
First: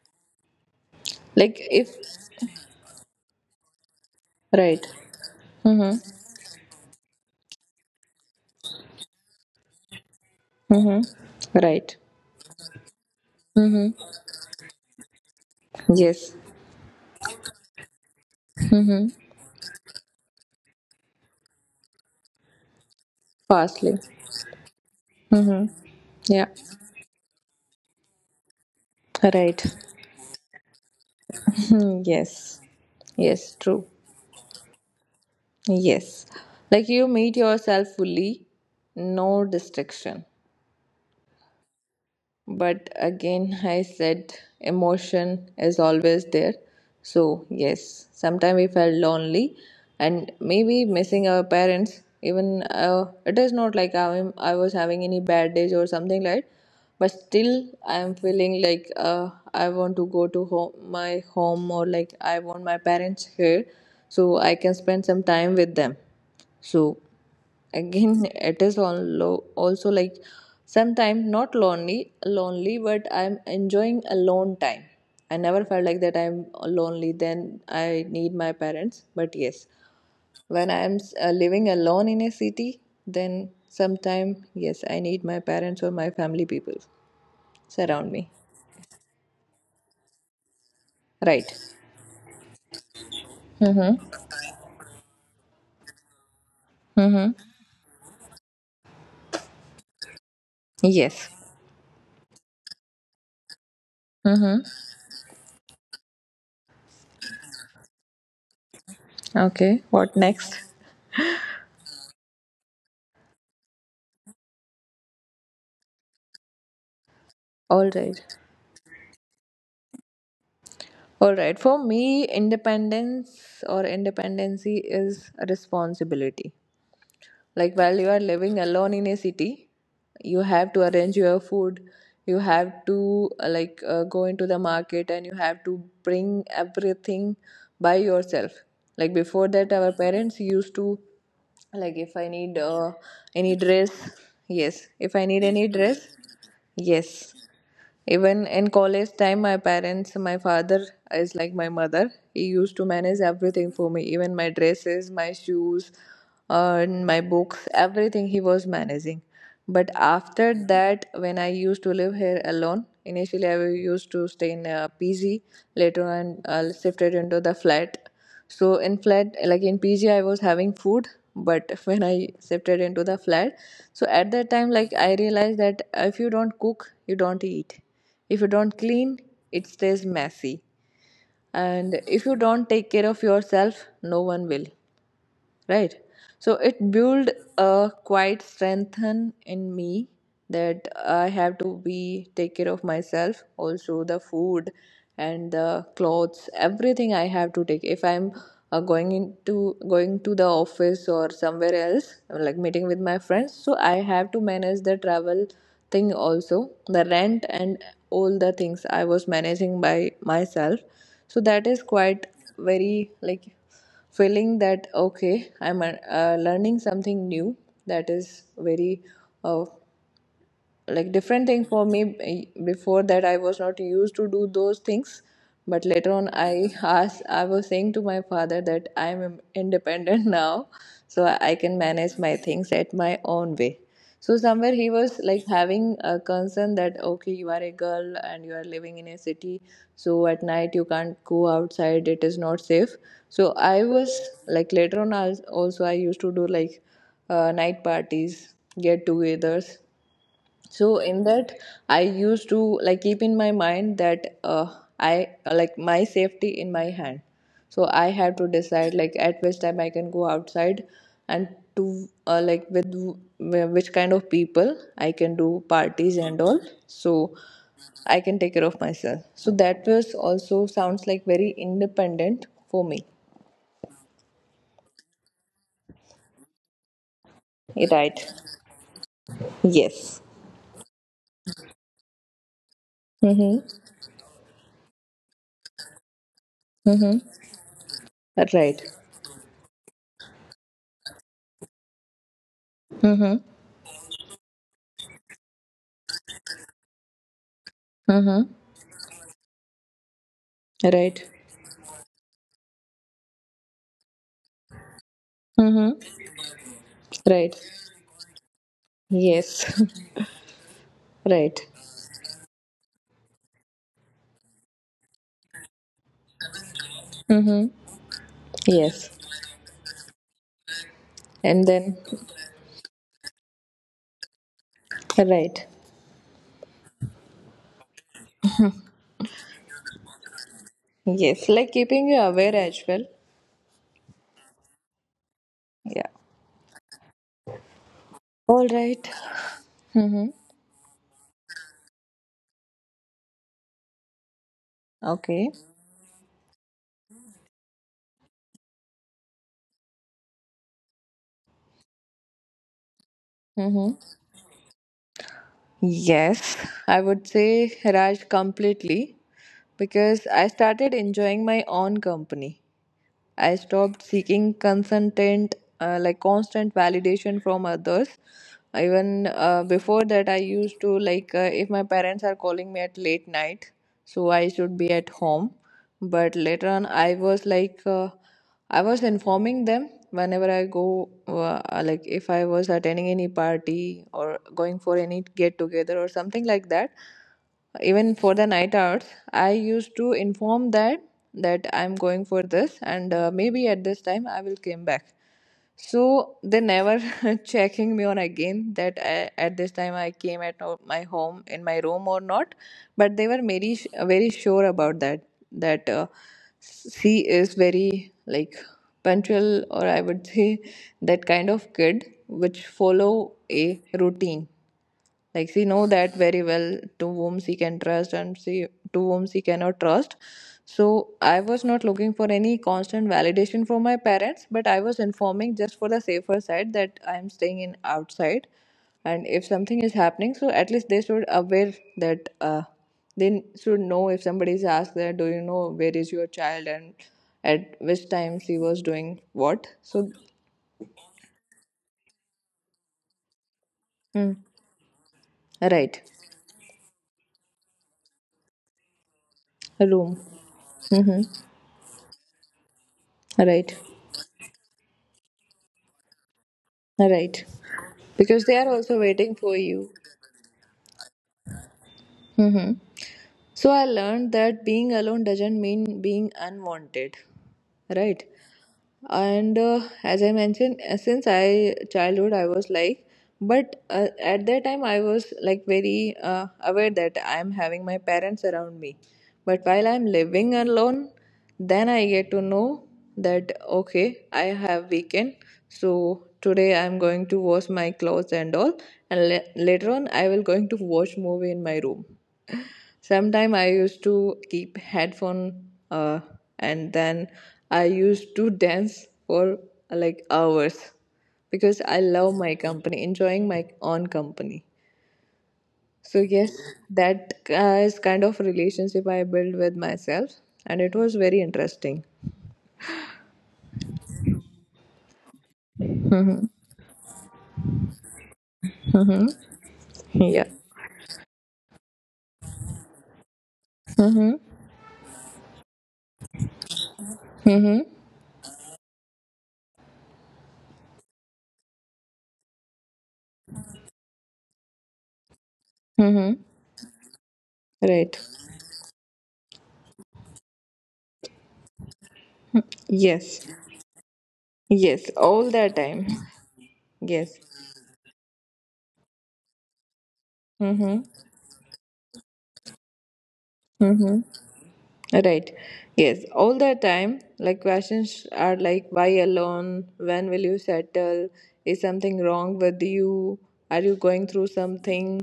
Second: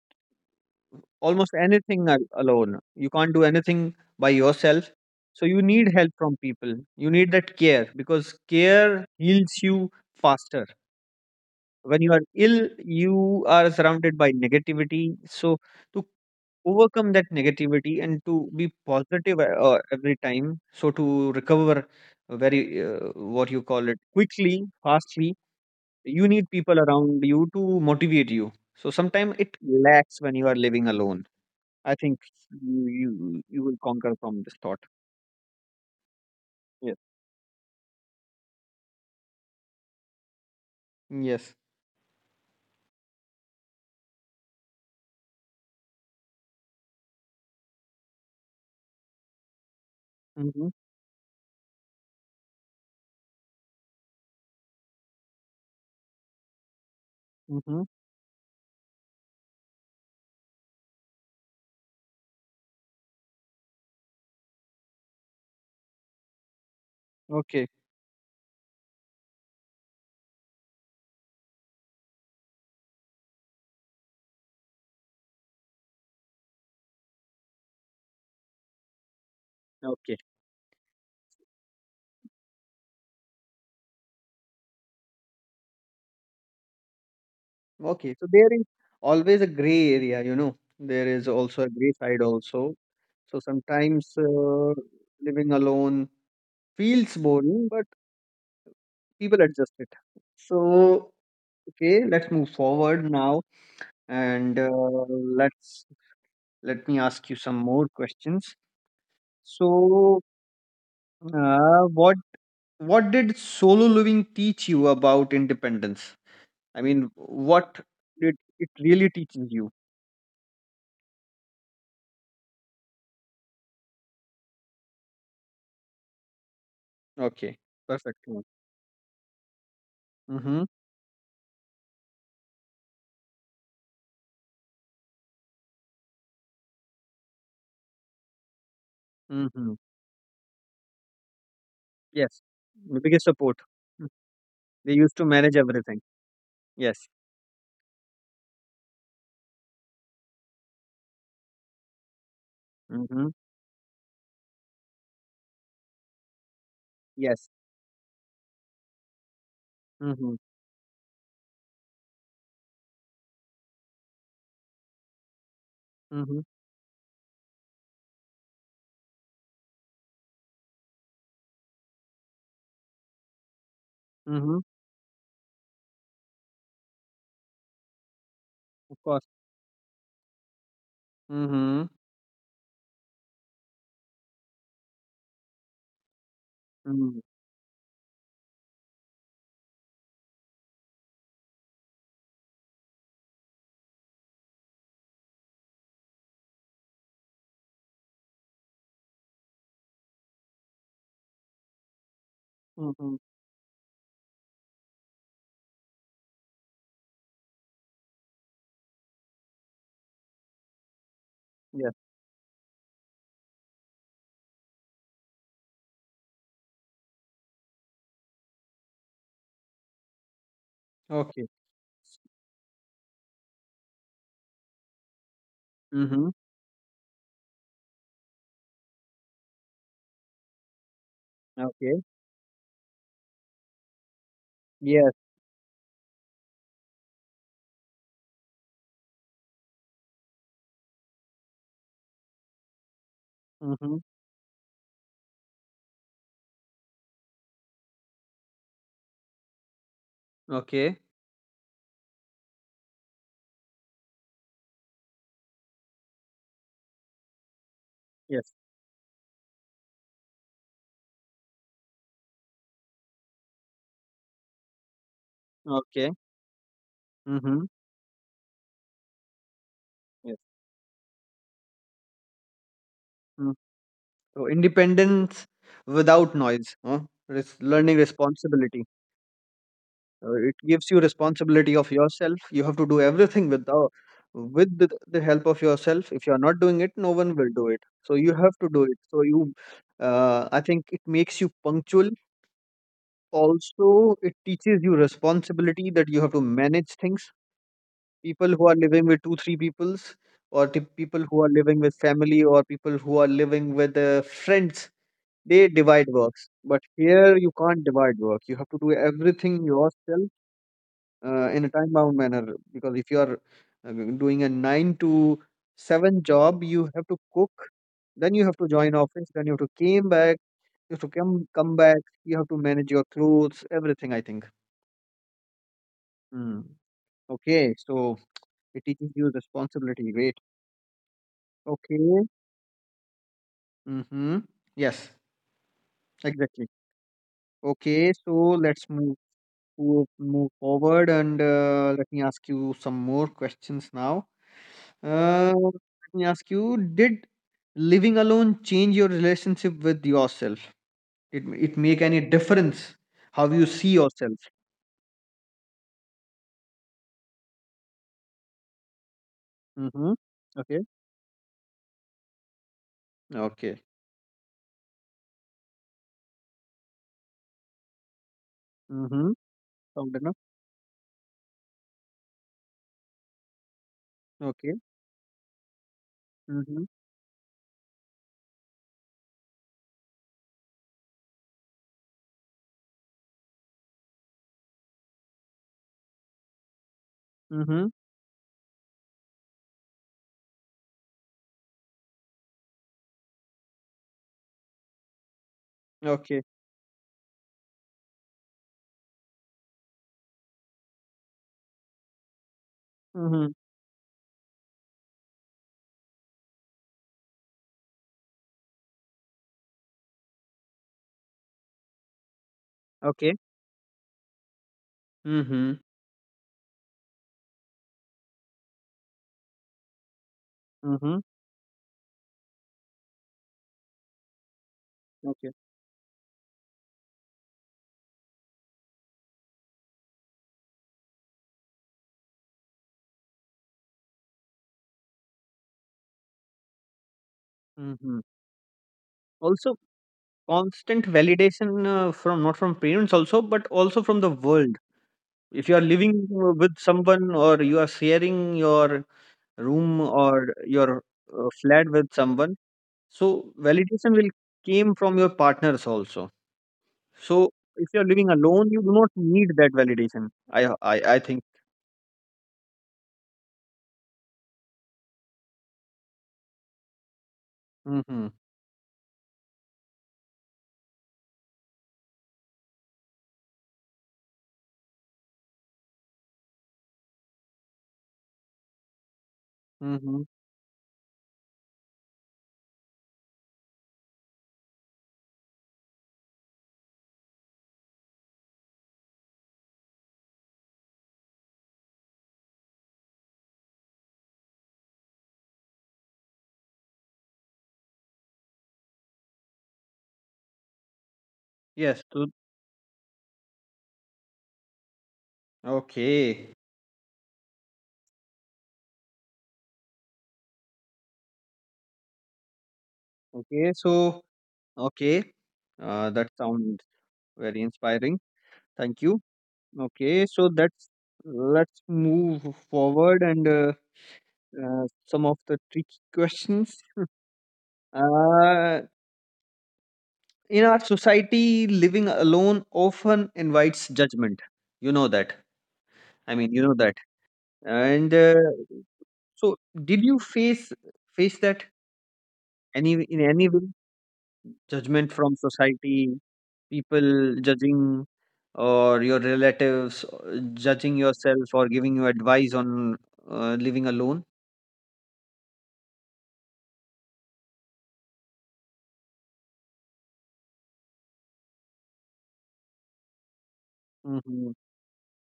[SPEAKER 1] almost
[SPEAKER 2] Like if
[SPEAKER 1] anything al- alone. You can't do anything by
[SPEAKER 2] right.
[SPEAKER 1] yourself. So you need
[SPEAKER 2] Mm-hmm.
[SPEAKER 1] help from people. You need that care because care heals you faster.
[SPEAKER 2] Mm-hmm. Right.
[SPEAKER 1] When you are ill, you are
[SPEAKER 2] Mm-hmm.
[SPEAKER 1] surrounded by negativity. So to
[SPEAKER 2] Yes.
[SPEAKER 1] overcome that negativity and to be
[SPEAKER 2] Mm-hmm.
[SPEAKER 1] positive uh, uh, every time, so to recover very uh, what you call
[SPEAKER 2] Fastly.
[SPEAKER 1] it, quickly, fastly,
[SPEAKER 2] Mm-hmm.
[SPEAKER 1] you
[SPEAKER 2] Yeah.
[SPEAKER 1] need people around you to motivate you. So sometimes it
[SPEAKER 2] Right.
[SPEAKER 1] lacks when you are living alone. I think
[SPEAKER 2] yes.
[SPEAKER 1] you you
[SPEAKER 2] Yes.
[SPEAKER 1] you will
[SPEAKER 2] True.
[SPEAKER 1] conquer from this thought.
[SPEAKER 2] Yes, like
[SPEAKER 1] Yes.
[SPEAKER 2] you meet yourself fully, no distraction.
[SPEAKER 1] Yes.
[SPEAKER 2] But again, I said emotion is always there. So, yes, sometimes we felt lonely and
[SPEAKER 1] Mm-hmm.
[SPEAKER 2] maybe missing our parents. Even uh, it is not like I'm, I was having any bad days or something like that, but still
[SPEAKER 1] Mm-hmm.
[SPEAKER 2] I'm feeling like uh, I want to go to home, my home, or like I want my parents here so I can spend some time with them. So
[SPEAKER 1] Okay.
[SPEAKER 2] again it is on low also, like sometimes not lonely lonely but I'm enjoying alone time. I never felt like that I'm lonely then I need my parents, but yes,
[SPEAKER 1] Okay.
[SPEAKER 2] when I'm uh, living alone in a city, then sometime yes, I need my parents or my family people surround
[SPEAKER 1] Okay. So
[SPEAKER 2] me.
[SPEAKER 1] there is always a gray area, you know. There is also a
[SPEAKER 2] Right.
[SPEAKER 1] gray side also. So
[SPEAKER 2] Mm-hmm.
[SPEAKER 1] sometimes uh, living alone feels
[SPEAKER 2] Mm-hmm.
[SPEAKER 1] boring, but people adjust it. So
[SPEAKER 2] Yes.
[SPEAKER 1] okay, let's move forward now,
[SPEAKER 2] Mm-hmm.
[SPEAKER 1] and uh, let's let me ask you some more questions.
[SPEAKER 2] Okay, what
[SPEAKER 1] So,
[SPEAKER 2] next?
[SPEAKER 1] uh, what what did solo living teach you about independence? I mean, what
[SPEAKER 2] All right.
[SPEAKER 1] did it really teaches you?
[SPEAKER 2] All right. For me, independence or independency is a responsibility.
[SPEAKER 1] Okay,
[SPEAKER 2] Like while you are
[SPEAKER 1] perfect.
[SPEAKER 2] living alone in a city, you
[SPEAKER 1] Mm-hmm.
[SPEAKER 2] have to arrange your food. You have to uh, like uh, go into the market and you have to bring everything by yourself. Like before that,
[SPEAKER 1] Mm-hmm.
[SPEAKER 2] our parents used to, like if I
[SPEAKER 1] Yes,
[SPEAKER 2] need uh,
[SPEAKER 1] the biggest
[SPEAKER 2] any
[SPEAKER 1] support.
[SPEAKER 2] dress,
[SPEAKER 1] Mm.
[SPEAKER 2] yes.
[SPEAKER 1] They
[SPEAKER 2] If
[SPEAKER 1] used
[SPEAKER 2] I
[SPEAKER 1] to
[SPEAKER 2] need
[SPEAKER 1] manage
[SPEAKER 2] any
[SPEAKER 1] everything.
[SPEAKER 2] dress,
[SPEAKER 1] Yes.
[SPEAKER 2] yes. Even in college time, my parents, my father is like my mother. He used to manage
[SPEAKER 1] Mm-hmm.
[SPEAKER 2] everything for me, even my dresses, my shoes, uh, and my
[SPEAKER 1] Yes.
[SPEAKER 2] books, everything he was managing. But
[SPEAKER 1] Mm-hmm.
[SPEAKER 2] after that, when I used to live here alone, initially I used to stay in a P G, later on
[SPEAKER 1] Mm-hmm.
[SPEAKER 2] I shifted into the flat. So in flat, like in P G, I was having food, but when I shifted into the flat, so at that
[SPEAKER 1] Mm-hmm.
[SPEAKER 2] time, like I realized that if you don't cook, you don't eat. If you don't
[SPEAKER 1] Of
[SPEAKER 2] clean,
[SPEAKER 1] course.
[SPEAKER 2] it stays messy.
[SPEAKER 1] Mm-hmm.
[SPEAKER 2] And if you don't take care of yourself, no one will. Right. So it
[SPEAKER 1] Mm-hmm.
[SPEAKER 2] built a quite strengthen in me that I have to be take care of myself, also the food and the clothes, everything I have to take. If I'm uh, going into going to the office or somewhere else like meeting with
[SPEAKER 1] Mm-hmm.
[SPEAKER 2] my friends, so I have to manage the travel thing, also the rent, and all the things I was managing by myself. So that is
[SPEAKER 1] Yes.
[SPEAKER 2] quite very like feeling that okay, I'm uh, learning something new that is very uh, like
[SPEAKER 1] Okay.
[SPEAKER 2] different thing for me. Eh, before that I was not used to do those things, but later
[SPEAKER 1] Mm-hmm.
[SPEAKER 2] on I asked, I was saying to my father that I am independent now. So i I can
[SPEAKER 1] Okay.
[SPEAKER 2] manage my things at my own way. So somewhere he
[SPEAKER 1] Yes.
[SPEAKER 2] was like having a concern that okay, you are a girl and you are living in a city, so at night you can't go outside, it is not safe. So I
[SPEAKER 1] Mm-hmm.
[SPEAKER 2] was like later on I was- also I used to do like uh, night parties, get togethers. So
[SPEAKER 1] Okay.
[SPEAKER 2] in that I used to like keep in my mind that uh, I like my safety in my hand. So I have to
[SPEAKER 1] Yes.
[SPEAKER 2] decide like at which time I can go outside, and to uh, like with wh- which kind of people I can do
[SPEAKER 1] Okay.
[SPEAKER 2] parties and all, so
[SPEAKER 1] Mm-hmm.
[SPEAKER 2] I can take care of myself. So that was
[SPEAKER 1] Yes.
[SPEAKER 2] also sounds like very independent for me.
[SPEAKER 1] So independence without noise, huh? Res- learning
[SPEAKER 2] Right.
[SPEAKER 1] responsibility.
[SPEAKER 2] Yes.
[SPEAKER 1] Uh, it gives you responsibility of yourself. You have to do everything with the
[SPEAKER 2] Mm-hmm.
[SPEAKER 1] with the, the help of yourself. If you are not doing it, no
[SPEAKER 2] Mm-hmm.
[SPEAKER 1] one will do it, so you have to do
[SPEAKER 2] Right.
[SPEAKER 1] it, so you uh, I think it makes you punctual
[SPEAKER 2] Mm-hmm.
[SPEAKER 1] also. It teaches you responsibility that you have to manage things. People
[SPEAKER 2] Mm-hmm.
[SPEAKER 1] who are living with two three peoples or the people
[SPEAKER 2] Right.
[SPEAKER 1] who are living with family or people who are living with uh, friends, they divide
[SPEAKER 2] Mm-hmm.
[SPEAKER 1] works, but here you
[SPEAKER 2] Right.
[SPEAKER 1] can't divide work, you have to do everything
[SPEAKER 2] Yes.
[SPEAKER 1] yourself uh, in
[SPEAKER 2] right.
[SPEAKER 1] a time bound manner. Because if you are uh, doing a nine to seven job, you have to cook,
[SPEAKER 2] Mm-hmm.
[SPEAKER 1] then you have to join
[SPEAKER 2] Yes.
[SPEAKER 1] office, then you have to came back, you have to come
[SPEAKER 2] And
[SPEAKER 1] come back,
[SPEAKER 2] then,
[SPEAKER 1] you have to manage your clothes, everything, I think.
[SPEAKER 2] right.
[SPEAKER 1] Hmm. Okay, so it teaches you responsibility, great.
[SPEAKER 2] Yes. Like keeping you
[SPEAKER 1] Okay.
[SPEAKER 2] aware as well.
[SPEAKER 1] Mm-hmm. Yes,
[SPEAKER 2] Yeah.
[SPEAKER 1] exactly. Okay, so
[SPEAKER 2] All
[SPEAKER 1] let's
[SPEAKER 2] right.
[SPEAKER 1] move to
[SPEAKER 2] Mm-hmm.
[SPEAKER 1] move forward, and uh, let me ask you some more questions now. Uh,
[SPEAKER 2] Okay.
[SPEAKER 1] let me ask you, did living alone change your relationship with yourself? Did it make any difference how you see
[SPEAKER 2] Mm-hmm.
[SPEAKER 1] yourself?
[SPEAKER 2] Yes. I would say Raj, completely,
[SPEAKER 1] Mm-hmm.
[SPEAKER 2] because I
[SPEAKER 1] Okay.
[SPEAKER 2] started enjoying my own company. I
[SPEAKER 1] Okay.
[SPEAKER 2] stopped seeking constant, uh, like constant validation from others. Even
[SPEAKER 1] Mm-hmm.
[SPEAKER 2] uh, before
[SPEAKER 1] Sound
[SPEAKER 2] that,
[SPEAKER 1] enough.
[SPEAKER 2] I used to like uh, if my parents are calling me at late night, so I
[SPEAKER 1] Okay.
[SPEAKER 2] should be at home. But later
[SPEAKER 1] Mm-hmm.
[SPEAKER 2] on, I was like, uh, I was informing them whenever I go, uh, like if I was attending any party or going for any get together or something like that.
[SPEAKER 1] Mm-hmm.
[SPEAKER 2] Even for the night hours, I used to inform that that I'm going for this, and uh, maybe at this time I will come back. So
[SPEAKER 1] Okay.
[SPEAKER 2] they never checking me on again that I, at this time I came at ho- my home in my room or not. But they were
[SPEAKER 1] Mm-hmm.
[SPEAKER 2] very sh- very sure about that that uh, she is very like punctual, or I would say that kind of kid which
[SPEAKER 1] Okay.
[SPEAKER 2] follow a routine. Like she
[SPEAKER 1] Mm-hmm.
[SPEAKER 2] know that very well to whom she can trust, and she to whom she cannot trust. So
[SPEAKER 1] Mm-hmm.
[SPEAKER 2] I was not looking for any constant validation from my parents, but I was
[SPEAKER 1] Okay.
[SPEAKER 2] informing just for the safer side that I am staying in outside, and if something is happening, so at least they should aware that uh, they should know if somebody is asked that do you know where is your child and at which
[SPEAKER 1] Mm-hmm.
[SPEAKER 2] time she was doing what.
[SPEAKER 1] Also,
[SPEAKER 2] So.
[SPEAKER 1] constant validation uh, from not from parents also, but also from the
[SPEAKER 2] Mm.
[SPEAKER 1] world. If you are
[SPEAKER 2] Right.
[SPEAKER 1] living with someone or you are sharing your room
[SPEAKER 2] Room.
[SPEAKER 1] or your
[SPEAKER 2] Mm-hmm.
[SPEAKER 1] uh, flat with someone, so
[SPEAKER 2] Right.
[SPEAKER 1] validation will came from your partners also. So
[SPEAKER 2] Right.
[SPEAKER 1] if you are living
[SPEAKER 2] Because they
[SPEAKER 1] alone,
[SPEAKER 2] are
[SPEAKER 1] you do
[SPEAKER 2] also
[SPEAKER 1] not
[SPEAKER 2] waiting
[SPEAKER 1] need
[SPEAKER 2] for
[SPEAKER 1] that
[SPEAKER 2] you.
[SPEAKER 1] validation. I I I think.
[SPEAKER 2] Mm-hmm. So I learned that being alone doesn't mean being unwanted.
[SPEAKER 1] Mm-hmm.
[SPEAKER 2] Right. And uh, as I mentioned, uh, since I childhood I was like, but uh, at that time I was like very uh, aware that I am having my parents around me. But while I'm
[SPEAKER 1] Mm-hmm.
[SPEAKER 2] living alone, then I get to know that okay, I have weekend. So today I'm going to wash my clothes and all, and la- later on I will going to watch movie in my room. Sometime I used to keep headphone, uh, and then I used to dance for uh, like hours, because
[SPEAKER 1] Yes.
[SPEAKER 2] I
[SPEAKER 1] So,
[SPEAKER 2] love my company, enjoying my own company. So
[SPEAKER 1] okay.
[SPEAKER 2] yes, that uh, is kind of relationship I built with myself, and it was very interesting.
[SPEAKER 1] Okay. So okay. Uh, that
[SPEAKER 2] Mhm.
[SPEAKER 1] sounds very inspiring. Thank you.
[SPEAKER 2] Mhm.
[SPEAKER 1] Okay. So
[SPEAKER 2] Yeah.
[SPEAKER 1] that's let's move forward and. Uh,
[SPEAKER 2] Mhm.
[SPEAKER 1] uh, some of the tricky questions.
[SPEAKER 2] Mhm.
[SPEAKER 1] Uh, in our society, living alone often invites judgment. You know that. I
[SPEAKER 2] Mhm.
[SPEAKER 1] mean, you know that. And
[SPEAKER 2] Right.
[SPEAKER 1] uh, so, did you face face that any in any
[SPEAKER 2] Yes.
[SPEAKER 1] way? Judgment
[SPEAKER 2] Yes,
[SPEAKER 1] from
[SPEAKER 2] all the time.
[SPEAKER 1] society, people
[SPEAKER 2] Yes.
[SPEAKER 1] judging, or your relatives uh, judging
[SPEAKER 2] Mhm.
[SPEAKER 1] yourself or giving you advice on uh, living alone.
[SPEAKER 2] Mhm. Right. Yes. All the time, like questions are like, why alone? When will you settle? Is something wrong with you? Are you going through
[SPEAKER 1] Mm-hmm.
[SPEAKER 2] something?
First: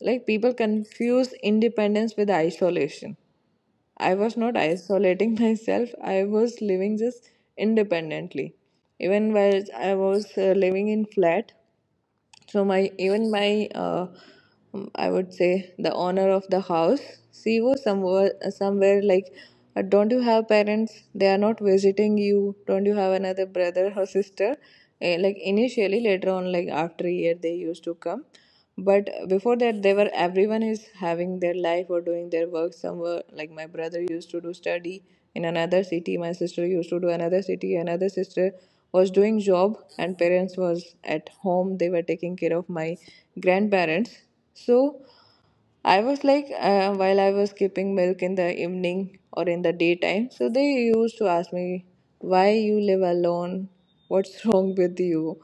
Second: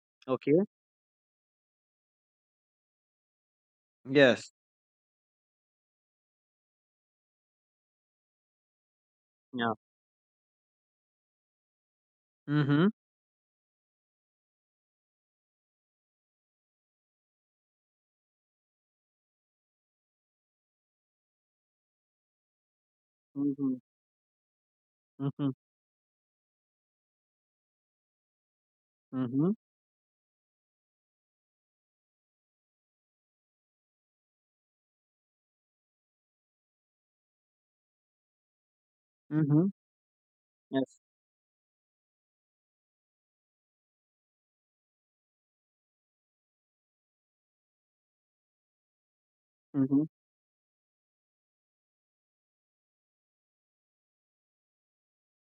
[SPEAKER 2] Like people
[SPEAKER 1] Okay.
[SPEAKER 2] confuse independence with isolation. I was
[SPEAKER 1] Yes.
[SPEAKER 2] not isolating myself, I was living just independently. Even while
[SPEAKER 1] Yeah.
[SPEAKER 2] I was uh, living in flat, so my
[SPEAKER 1] Mm-hmm.
[SPEAKER 2] even my uh, um, I would say, the owner of the house, she was somewhere somewhere like, uh, don't you have parents? They are not visiting you. Don't you have another
[SPEAKER 1] Mm-hmm.
[SPEAKER 2] brother or sister? Eh, like
[SPEAKER 1] Mm-hmm.
[SPEAKER 2] initially, later on, like after a year, they used to come, but
[SPEAKER 1] Mm-hmm.
[SPEAKER 2] before that they were, everyone is having their life or doing their work somewhere. Like my brother used to do study in another city, my sister used to do another city, another sister was doing
[SPEAKER 1] Mhm.
[SPEAKER 2] job, and parents was
[SPEAKER 1] Yes.
[SPEAKER 2] at home, they were taking care of my grandparents. So I was like, uh, while I was keeping milk in the evening or in the
[SPEAKER 1] Mhm.
[SPEAKER 2] daytime, so they used to ask me, why you live alone? What's wrong with you?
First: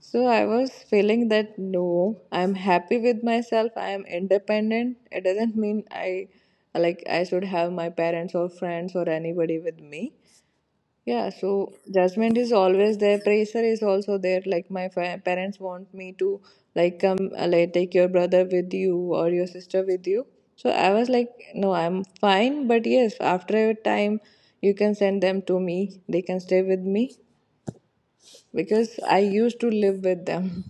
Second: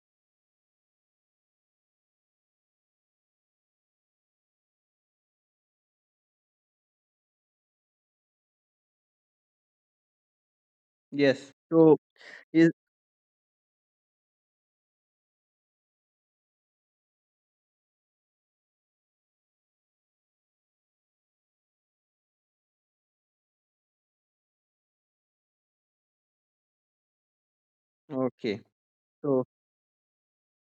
[SPEAKER 2] So I was feeling that no, I'm happy with myself, I am independent. It doesn't mean I, like I should have my parents or friends or anybody with me. Yeah,
[SPEAKER 1] Yes.
[SPEAKER 2] so
[SPEAKER 1] So
[SPEAKER 2] judgment is
[SPEAKER 1] is
[SPEAKER 2] always there. Pressure is also there. Like my fa- parents want me to like come, uh, like take your brother with you or your sister with you. So I was like, no, I'm fine. But yes, after a time, you can send them to me. They can stay with me
[SPEAKER 1] okay.
[SPEAKER 2] because I
[SPEAKER 1] So
[SPEAKER 2] used to live with them.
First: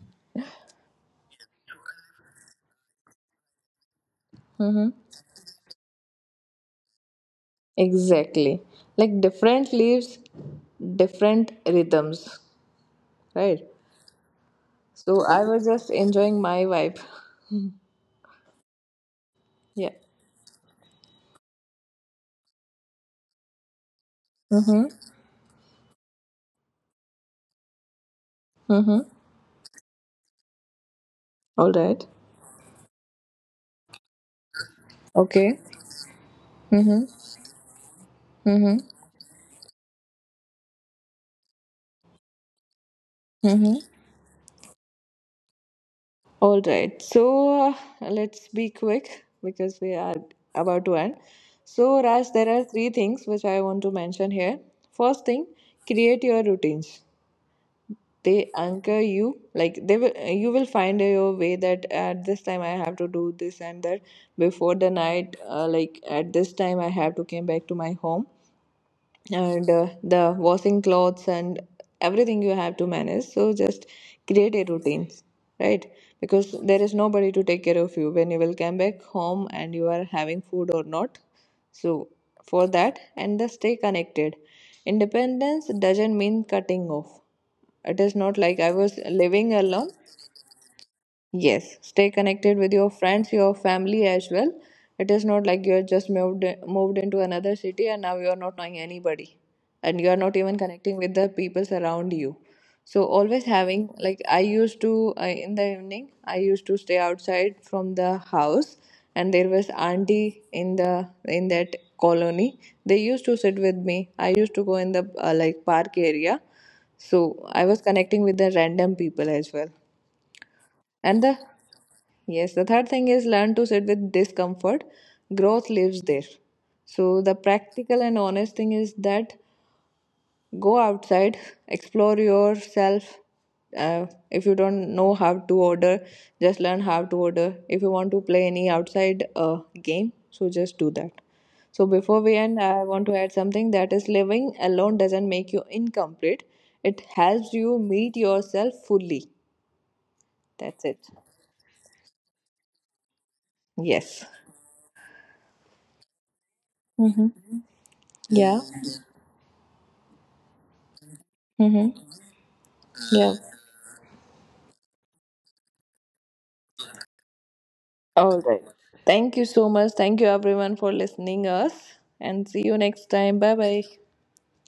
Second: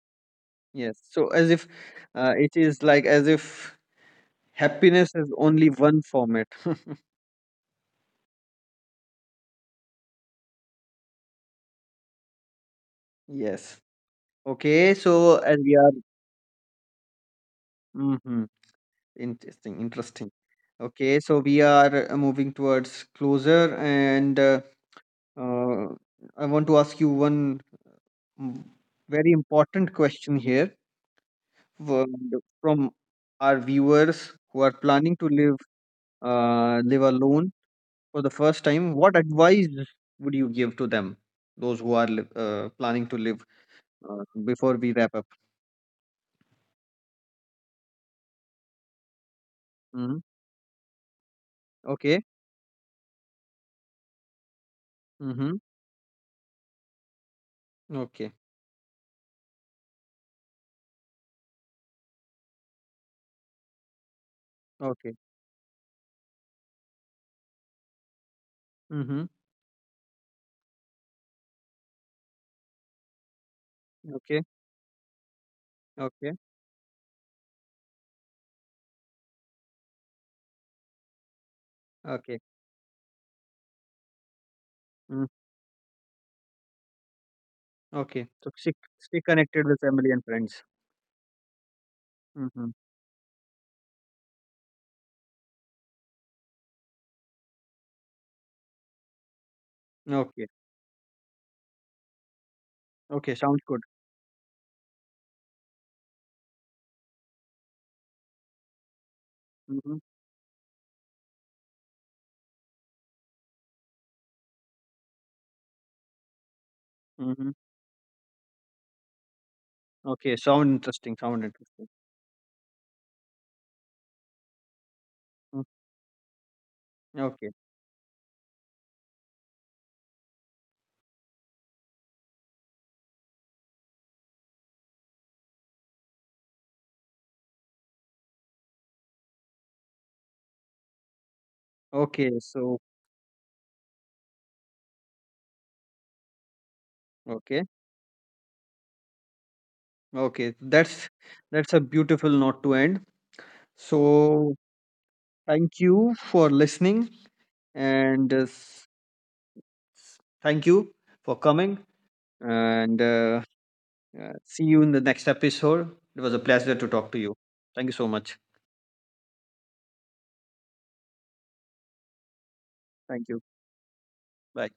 [SPEAKER 1] yes. So as if uh, it is like as if
[SPEAKER 2] Mm-hmm.
[SPEAKER 1] happiness is only one format.
[SPEAKER 2] Exactly. Like different leaves, different rhythms, right?
[SPEAKER 1] Yes. Okay.
[SPEAKER 2] So
[SPEAKER 1] So
[SPEAKER 2] I
[SPEAKER 1] as
[SPEAKER 2] was
[SPEAKER 1] we
[SPEAKER 2] just
[SPEAKER 1] are.
[SPEAKER 2] enjoying my vibe.
[SPEAKER 1] Mm-hmm. Interesting.
[SPEAKER 2] Yeah.
[SPEAKER 1] Interesting. Okay. So we are uh, moving towards closer, and uh,
[SPEAKER 2] Mm-hmm.
[SPEAKER 1] uh, I want to ask you one mm, very important question here
[SPEAKER 2] All
[SPEAKER 1] wo-
[SPEAKER 2] right.
[SPEAKER 1] from our viewers who are planning to live
[SPEAKER 2] Okay.
[SPEAKER 1] uh, live
[SPEAKER 2] Mm-hmm.
[SPEAKER 1] alone for the first
[SPEAKER 2] Mm-hmm.
[SPEAKER 1] time, what advice would you give to them, those who are li- uh, planning to live?
[SPEAKER 2] Mm-hmm.
[SPEAKER 1] Uh, before we wrap up.
[SPEAKER 2] All right. So uh, let's be quick because we
[SPEAKER 1] Hmm.
[SPEAKER 2] are about to end. So,
[SPEAKER 1] Okay.
[SPEAKER 2] Raj, there are three things which I want to mention here. First thing,
[SPEAKER 1] Hmm.
[SPEAKER 2] create your routines.
[SPEAKER 1] Okay.
[SPEAKER 2] They anchor you. Like they will, you will find your way that at this time I have to do this and that before the
[SPEAKER 1] Okay.
[SPEAKER 2] night. Uh, like at this time I have to come back to my home,
[SPEAKER 1] Hmm.
[SPEAKER 2] and uh, the washing clothes and everything you have to manage, so just
[SPEAKER 1] Okay.
[SPEAKER 2] create a routine, right?
[SPEAKER 1] Okay.
[SPEAKER 2] Because there is nobody to take care of you when you will come back home and you are having food or not. So
[SPEAKER 1] Okay.
[SPEAKER 2] for that. And the stay connected.
[SPEAKER 1] Mm.
[SPEAKER 2] Independence doesn't mean cutting off. It is
[SPEAKER 1] Okay.
[SPEAKER 2] not
[SPEAKER 1] So
[SPEAKER 2] like
[SPEAKER 1] stick
[SPEAKER 2] I was
[SPEAKER 1] stay
[SPEAKER 2] living
[SPEAKER 1] connected with
[SPEAKER 2] alone.
[SPEAKER 1] family and friends.
[SPEAKER 2] Yes, stay connected
[SPEAKER 1] Hmm.
[SPEAKER 2] with your friends, your family as well. It is not like you're just moved moved into another city and now you're not knowing anybody, and you're not
[SPEAKER 1] Okay.
[SPEAKER 2] even connecting with the people around you. So
[SPEAKER 1] Okay.
[SPEAKER 2] always
[SPEAKER 1] Sounds good.
[SPEAKER 2] having, like I used to uh, in the evening I used to stay outside from the house, and there was
[SPEAKER 1] Hmm.
[SPEAKER 2] auntie in the in that colony. They used to sit with me. I used to go in the uh, like park area. So
[SPEAKER 1] Hmm.
[SPEAKER 2] I was connecting with the random people as well.
[SPEAKER 1] Okay. Sound interesting.
[SPEAKER 2] And
[SPEAKER 1] Sound
[SPEAKER 2] the,
[SPEAKER 1] interesting.
[SPEAKER 2] yes, the third thing is learn to sit with discomfort.
[SPEAKER 1] Mm.
[SPEAKER 2] Growth lives there. So, the
[SPEAKER 1] Okay.
[SPEAKER 2] practical and honest thing is that go outside, explore yourself. Uh, if you don't know how to order, just learn how to order. If you want to play any outside uh, game, so just do that. So, before
[SPEAKER 1] Okay.
[SPEAKER 2] we end,
[SPEAKER 1] So
[SPEAKER 2] I want to add something that is living alone doesn't make you incomplete, it helps
[SPEAKER 1] okay.
[SPEAKER 2] you meet yourself fully.
[SPEAKER 1] Okay.
[SPEAKER 2] That's it.
[SPEAKER 1] That's that's a beautiful note to end.
[SPEAKER 2] Yes.
[SPEAKER 1] So thank you for listening.
[SPEAKER 2] Hmm.
[SPEAKER 1] And uh,
[SPEAKER 2] Yeah.
[SPEAKER 1] s- s- thank you for coming.
[SPEAKER 2] Mm-hmm.
[SPEAKER 1] And uh,
[SPEAKER 2] Yeah.
[SPEAKER 1] uh, see you in the next episode. It was a pleasure to talk to you. Thank you so much.
[SPEAKER 2] All right. Thank you so much. Thank you everyone for listening us, and see you next
[SPEAKER 1] Thank you.
[SPEAKER 2] time. Bye bye.
[SPEAKER 1] Bye.